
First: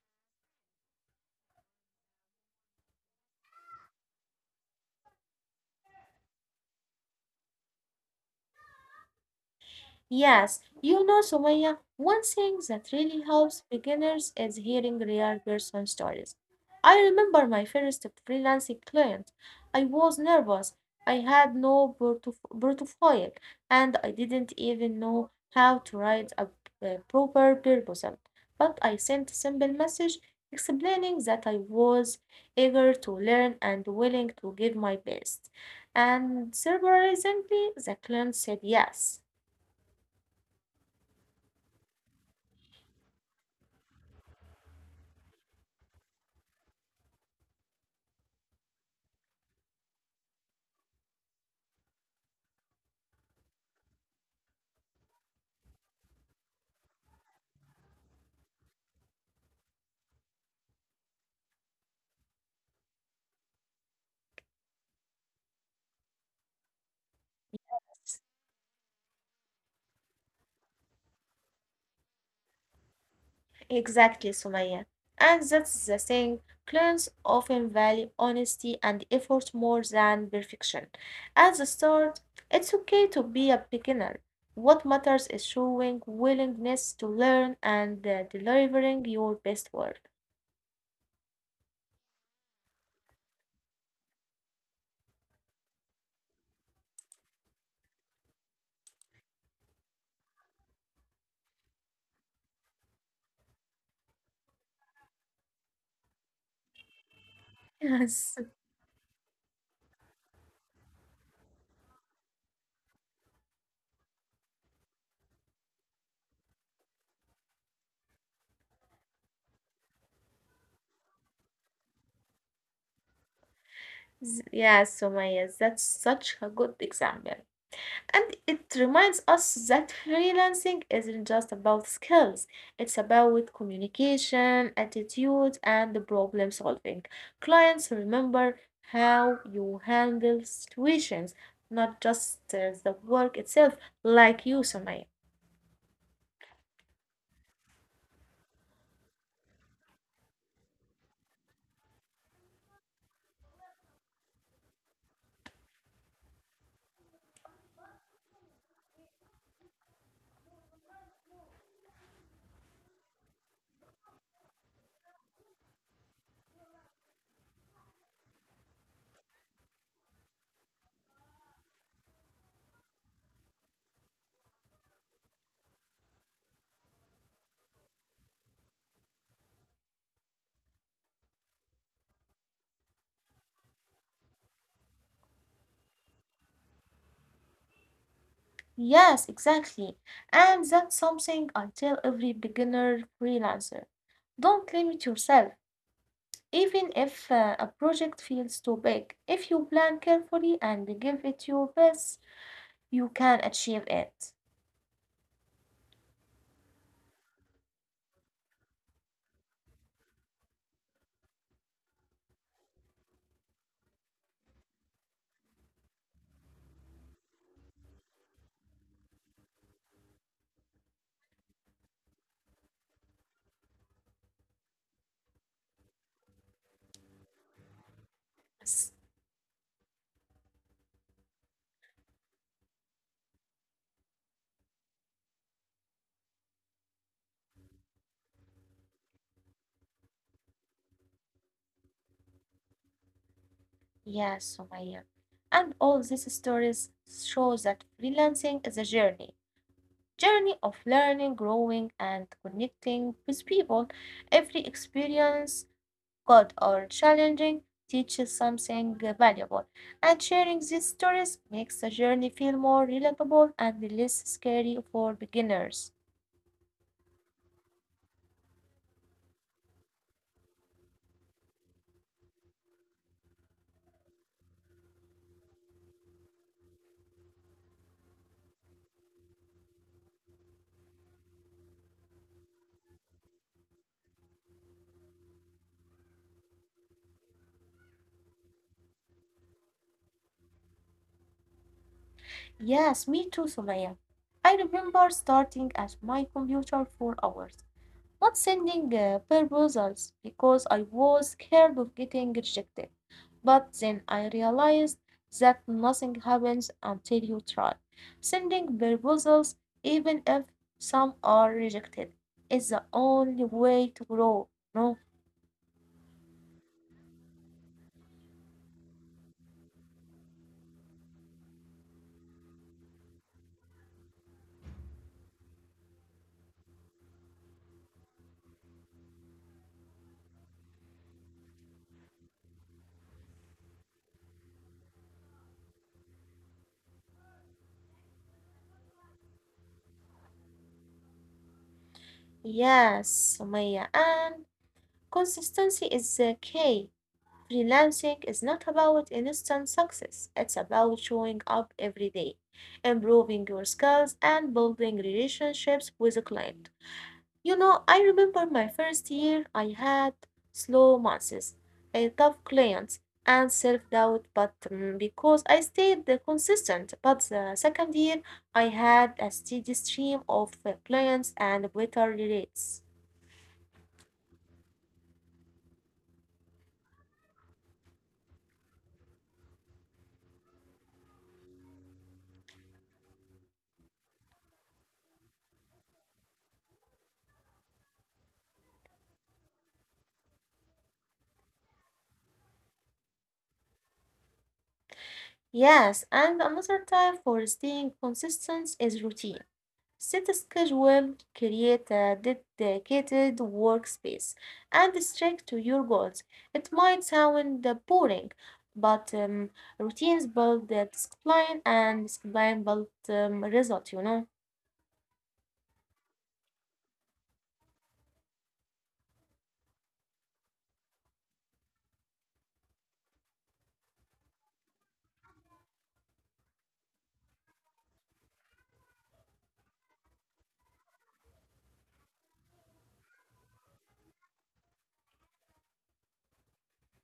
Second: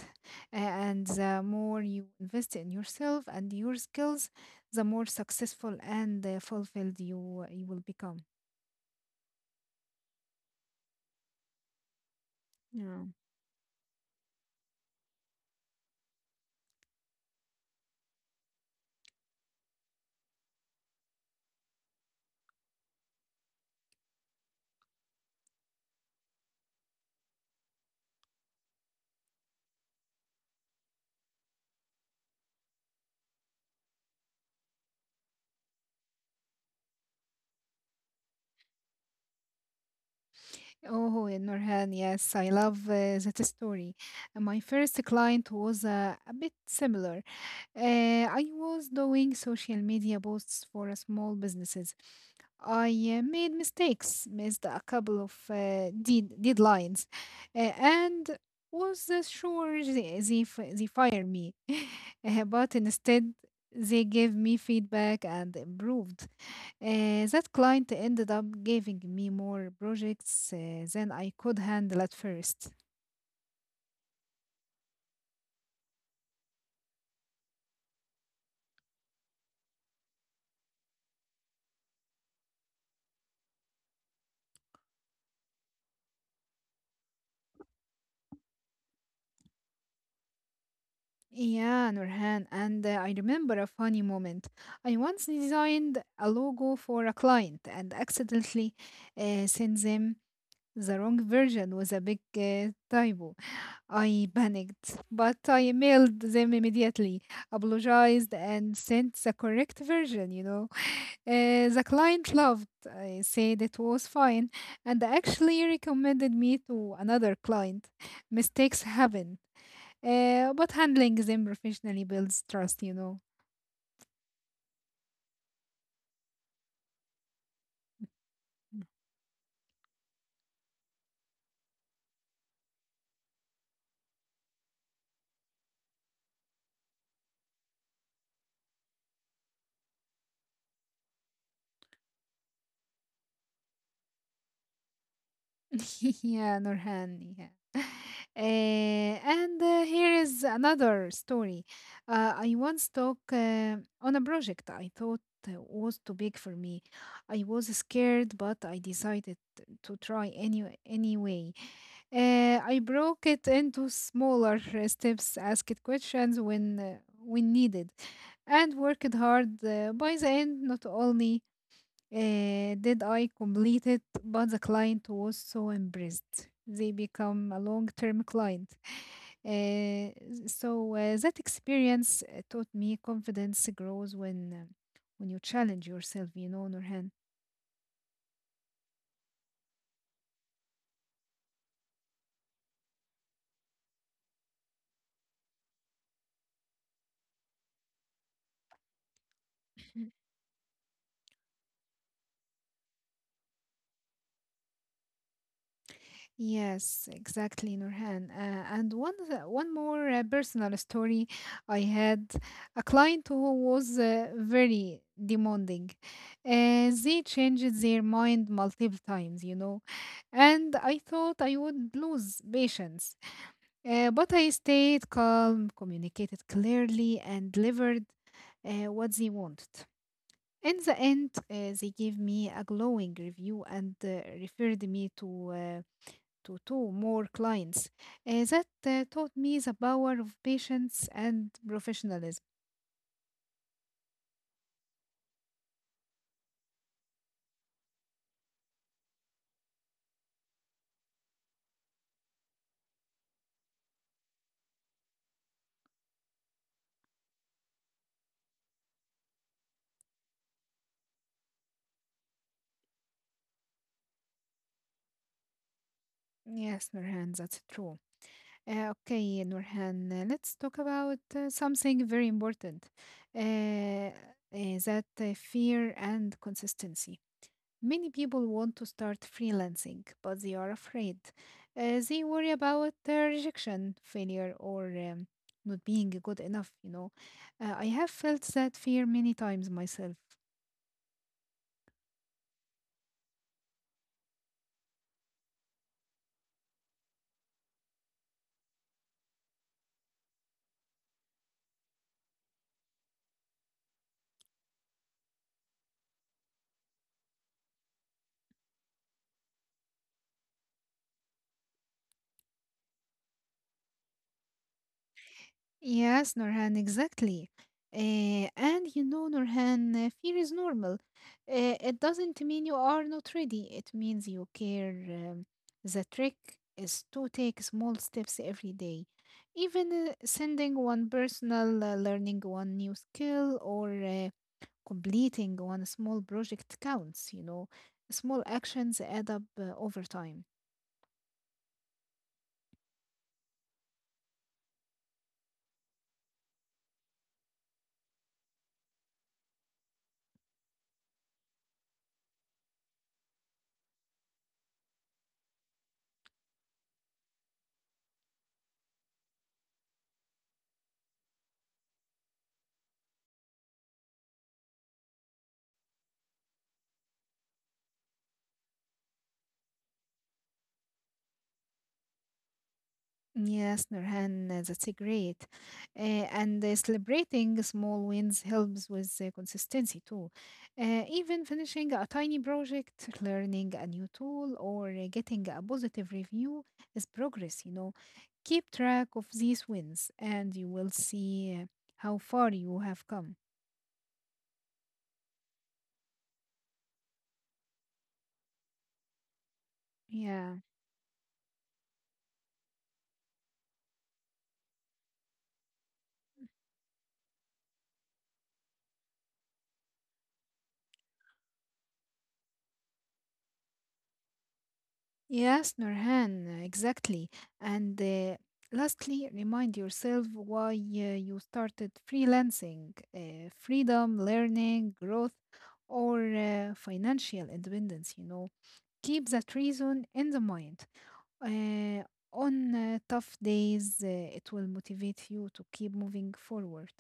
And the more you invest in yourself and your skills, the more successful and fulfilled you will become.
Yes, Sumaya, one thing that
Yeah.
really helps beginners is hearing real person stories. I remember my first freelancing client. I was nervous. I had no portfolio and I didn't even know how to write a proper proposal. But I sent a simple message explaining that I was eager to learn and willing to give my best. And surprisingly, the client said yes.
Oh, Nurhan, yes, I love that story. My first client was a bit similar. I was doing social media posts for a small businesses. I made mistakes, missed a couple of deadlines, and was sure they fire me. But instead, they gave me feedback and improved. That client ended up giving me more projects than I could handle at first.
Exactly, Sumaya. And that's the thing. Clients often value honesty and effort more than perfection. At the start, it's okay to be a beginner. What matters is showing willingness to learn and delivering your best work.
Yeah, Nurhan, and I remember a funny moment. I once designed a logo for a client and accidentally sent them the wrong version. Was a big typo. I panicked, but I emailed them immediately, apologized, and sent the correct version, you know. The client loved, I said it was fine, and actually recommended me to another client. Mistakes happen, but handling them professionally builds trust, you know.
Yes, Sumaya, that's such a good example. And it
Mm.
reminds us that freelancing isn't just about skills, it's about communication, attitude, and the problem solving. Clients remember how you handle situations, not just the work itself, like you, Sumaya.
Yeah, Nurhan. Yeah. And here is another story. I once talk on a project I thought was too big for me. I was scared, but I decided to try anyway. I broke it into smaller steps, asked questions when needed, and worked hard. By the end, not only did I complete it? But the client was so impressed. They become a long term client. Uh, so, that experience taught me confidence grows when you challenge yourself. You know, Nurhan.
Yes, exactly. And that's something I tell every beginner freelancer. Don't limit yourself. Even if a project feels too big, if you plan carefully and give it your best, you can achieve it.
Yes, exactly, Nurhan. And one more personal story. I had a client who was very demanding. They changed their mind multiple times. You know, and I thought I would lose patience. But I stayed calm, communicated clearly, and delivered
Yes,
what they wanted. In the end, they gave me a glowing review and referred me to two more clients. That taught me the power of patience and professionalism.
yes, Sumaya. And all these stories show that freelancing is a journey, journey of learning, growing, and connecting with people. Every experience, good or challenging, teaches something valuable. And sharing these stories makes the journey feel more relatable and less scary for beginners.
Yes, Nurhan, that's true. Okay, Nurhan, let's talk about something very important, uh, uh, that fear and consistency. Many people want to start freelancing, but they are afraid. They worry about rejection, failure, or not being good enough, you know. I have felt that fear many times myself.
Yes, me too, Sumaya. I remember starting at my computer for hours, not sending proposals because I was scared of getting rejected. But then I realized that nothing happens until you try. Sending proposals, even if some are rejected, is the only way to grow. No?
Yes, Nurhan, exactly. And you know, Nurhan, fear is normal. It doesn't mean you are not ready. It means you care. The trick is to take small steps every day, even sending one personal learning one new skill or completing one small project counts, you know. Small actions add up over time.
Yes, Sumaya. And consistency is the key. Freelancing is not about instant success, it's about showing up every day, improving your skills, and building relationships with a client. You know, I remember my first year, I had slow months, a tough clients, and self doubt, but because I stayed the consistent. But the second year, I had a steady stream of clients and better rates.
Yes, Nurhan, that's great. Uh, and celebrating small wins helps with consistency too. Even finishing a tiny project, learning a new tool, or getting a positive review is progress, you know. Keep track of these wins and you will see how far you have come.
Yes, and another time for staying consistent is routine. Set a
Yeah.
schedule, create a dedicated workspace, and stick to your goals. It might sound boring, but routines build the discipline, and discipline build result,
Yes, Nurhan, exactly. And lastly, remind yourself why you started freelancing, freedom, learning, growth, or financial independence, you know. Keep that reason in the mind. Uh, on tough days, it will motivate you to keep moving forward.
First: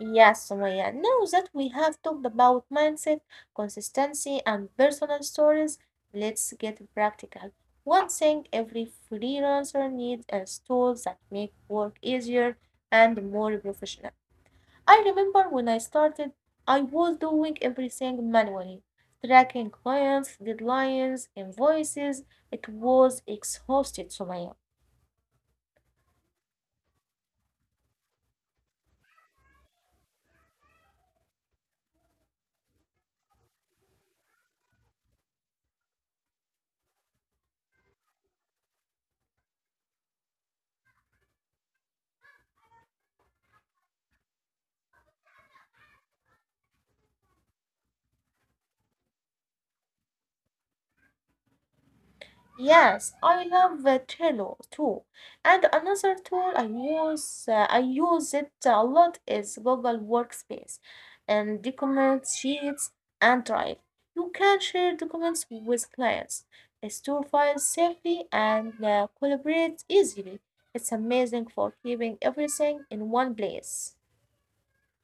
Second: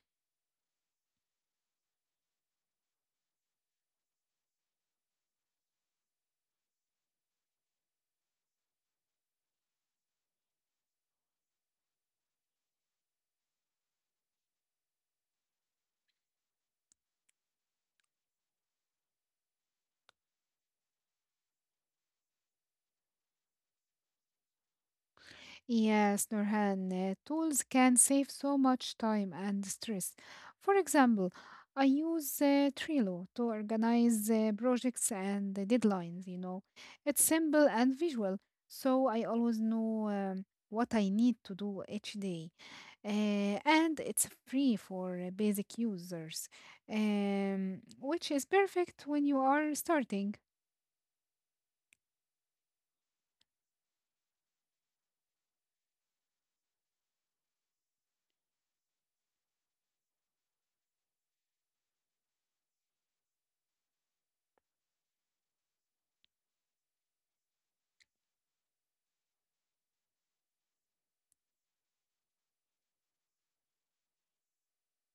Yes, Sumaya. Now that we have talked about mindset, consistency, and personal stories, let's get practical. One thing every freelancer needs is tools that make work easier and more professional. I remember when I started, I was doing everything manually, tracking clients, deadlines, invoices. It was exhausted, Sumaya.
Yes, Nurhan, tools can save so much time and stress. For example, I use Trello to organize projects and the deadlines, you know. It's simple and visual, so I always know what I need to do each day. And it's free for basic users, which is perfect when you are starting.
Yes, I love Trello too. And another tool I use it a lot is Google Workspace and document sheets and Drive. You can share documents with clients, store files safely, and collaborate easily. It's amazing for keeping everything in one place.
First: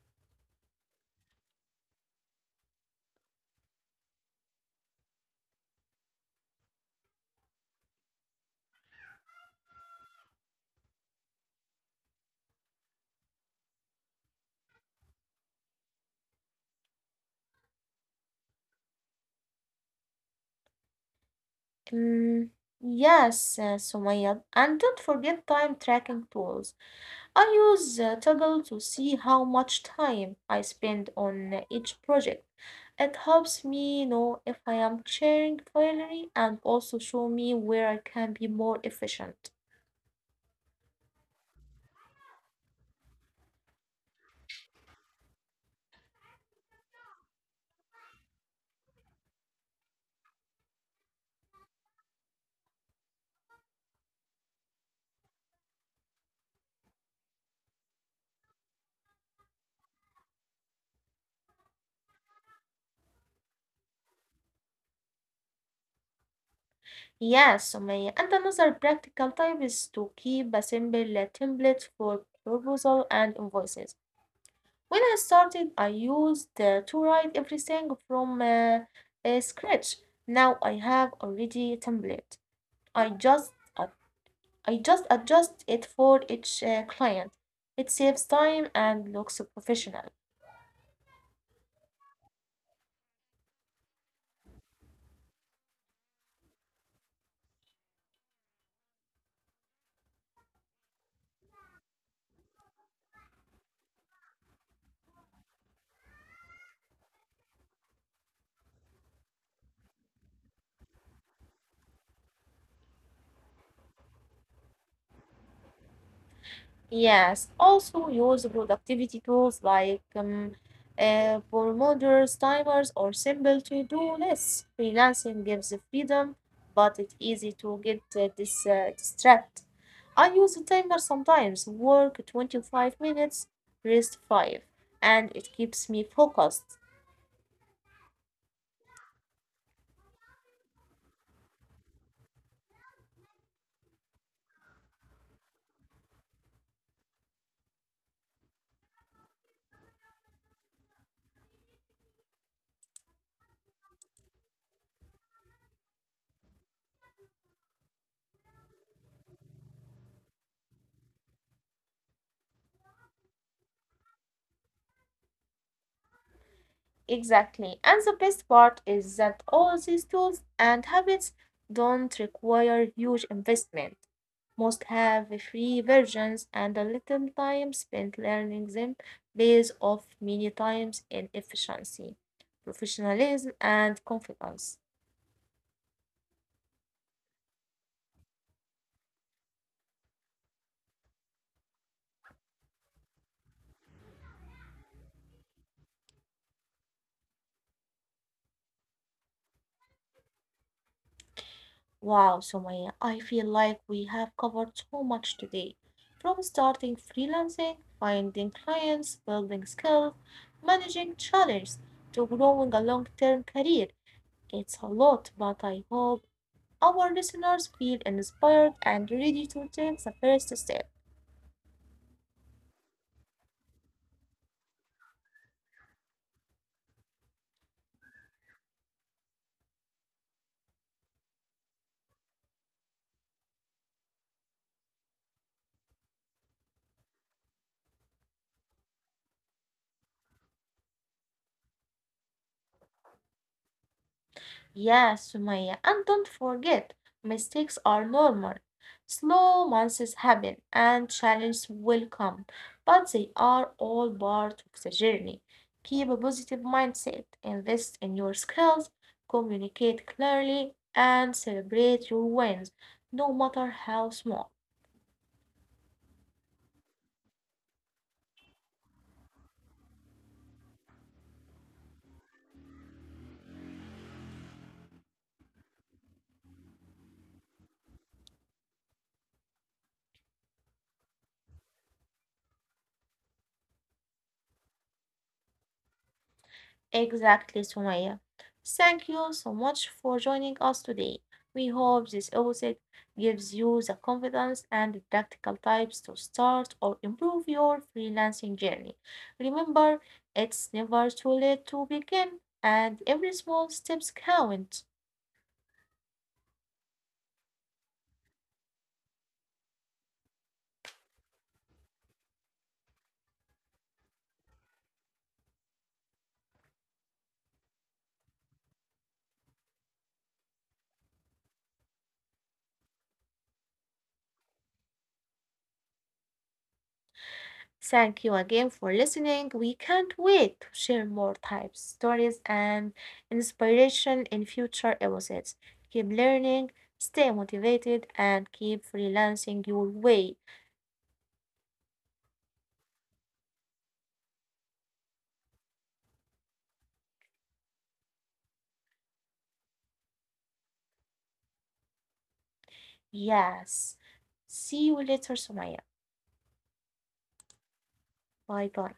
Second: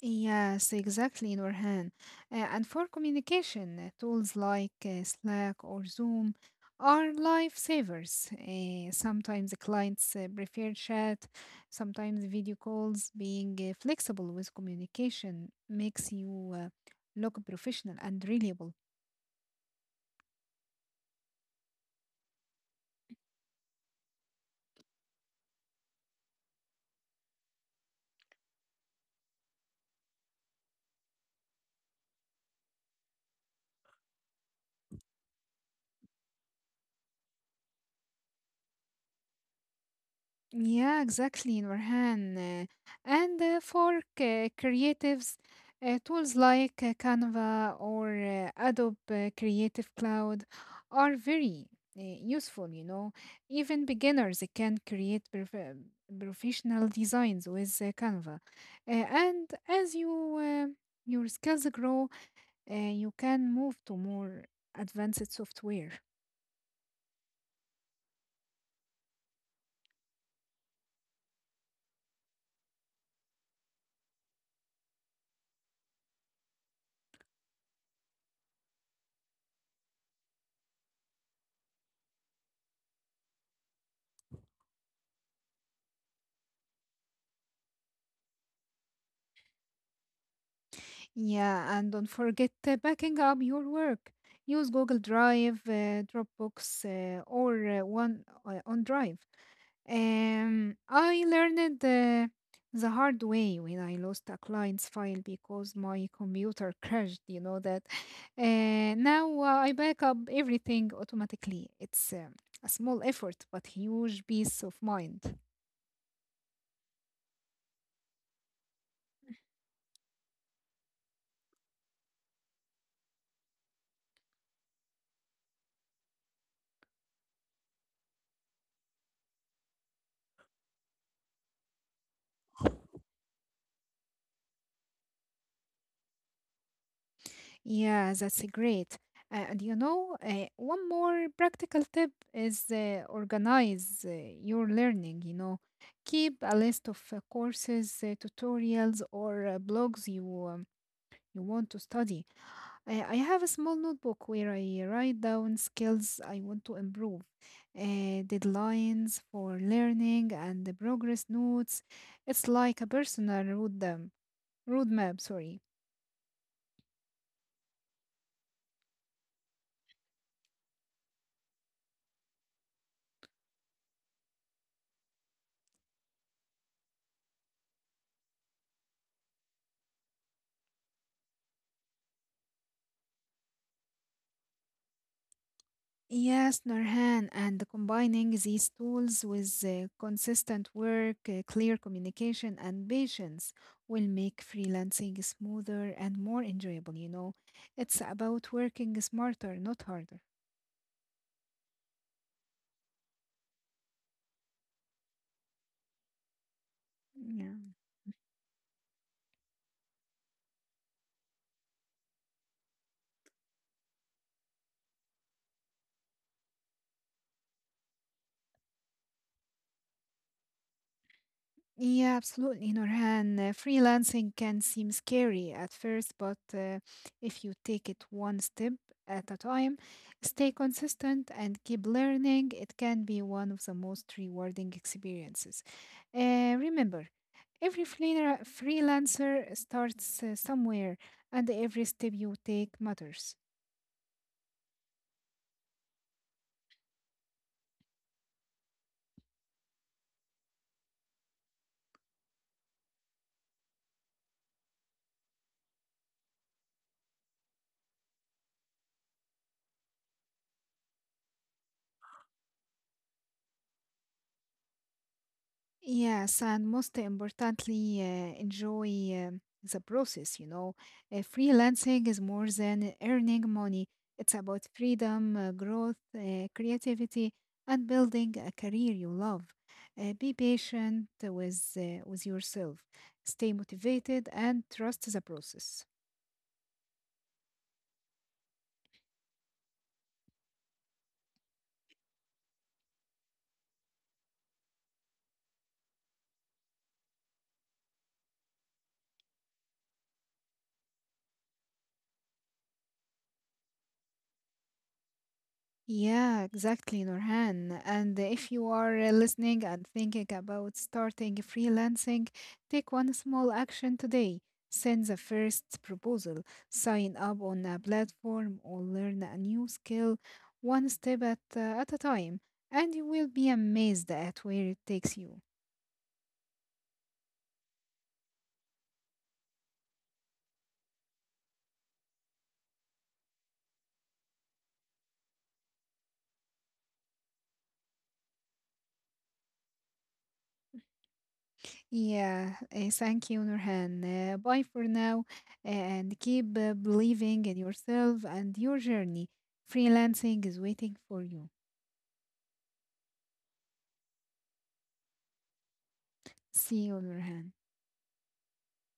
Yes, exactly, Nurhan. And for communication, tools like Slack or Zoom are lifesavers. Sometimes the clients prefer chat, sometimes video calls. Being flexible with communication makes you look professional and reliable.
Mm, yes, Sumaya, and don't forget time tracking tools. I use Toggle to see how much time I spend on each project. It helps me know if I am sharing fairly and also show me where I can be more efficient.
Yeah, exactly, Nurhan. And for creatives, tools like Canva or Adobe Creative Cloud are very useful, you know. Even beginners can create professional designs with Canva. And as your skills grow, you can move to more advanced software.
Yes, Sumaya. And another practical tip is to keep a simple template for proposal and invoices. When I started, I used to write everything from scratch. Now I have already a template. I just I just adjust it for each client. It saves time and looks professional.
Yeah, and don't forget backing up your work. Use Google Drive, Dropbox, or OneDrive. I learned the hard way when I lost a client's file because my computer crashed. You know that. Now I back up everything automatically. It's a small effort, but huge peace of mind.
Yes, also use productivity tools like Pomodoro's timers or simple to-do lists. Freelancing gives the freedom, but it's easy to get distracted. I use a timer sometimes, work 25 minutes, rest 5, and it keeps me focused.
Yeah, that's great. And you know, one more practical tip is organize your learning. You know, keep a list of courses, tutorials, or blogs you you want to study. I have a small notebook where I write down skills I want to improve, uh, deadlines for learning, and the progress notes. It's like a personal roadmap. Sorry.
Exactly. And the best part is that all these tools and habits don't require huge investment. Most have free versions and a little time spent learning them pays off many times in efficiency, professionalism, and confidence.
Yes, Nurhan, and combining these tools with consistent work, clear communication, and patience will make freelancing smoother and more enjoyable. You know, it's about working smarter, not harder.
Wow, Somaya, I feel like we have covered so much today. From starting
Yeah.
freelancing, finding clients, building skills, managing challenges, to growing a long-term career. It's a lot, but I hope our listeners feel inspired and ready to take the first step.
Yeah, absolutely, Nurhan. Freelancing can seem scary at first, but if you take it one step at a time, stay consistent and keep learning, it can be one of the most rewarding experiences. Remember, every freelancer starts somewhere, and every step you take matters.
Yes, Sumaya, and don't forget, mistakes are normal. Slow months happen and challenges will come, but they are all part of the journey. Keep a positive mindset, invest in your skills, communicate clearly, and celebrate your wins, no matter how small.
Yes, and most importantly, enjoy the process. You know, freelancing is more than earning money, it's about freedom, growth, creativity, and building a career you love. Be patient with with yourself, stay motivated, and trust the process.
Exactly, Sumaya. Thank you so much for joining us today. We hope this episode gives you the confidence and practical tips to start or improve your freelancing journey. Remember, it's never too late to begin, and every small step counts.
Yeah, exactly, Nurhan. And if you are listening and thinking about starting freelancing, take one small action today. Send the first proposal, sign up on a platform, or learn a new skill one step at a time. And you will be amazed at where it takes you.
Thank you again for listening. We can't wait to share more types, stories, and inspiration in future episodes. Keep learning, stay motivated, and keep freelancing your way.
Yeah, thank you, Nurhan. Bye for now, and keep believing in yourself and your journey. Freelancing is waiting for you.
Yes. See you later, Sumaya.
See on your hand.
Bye bye.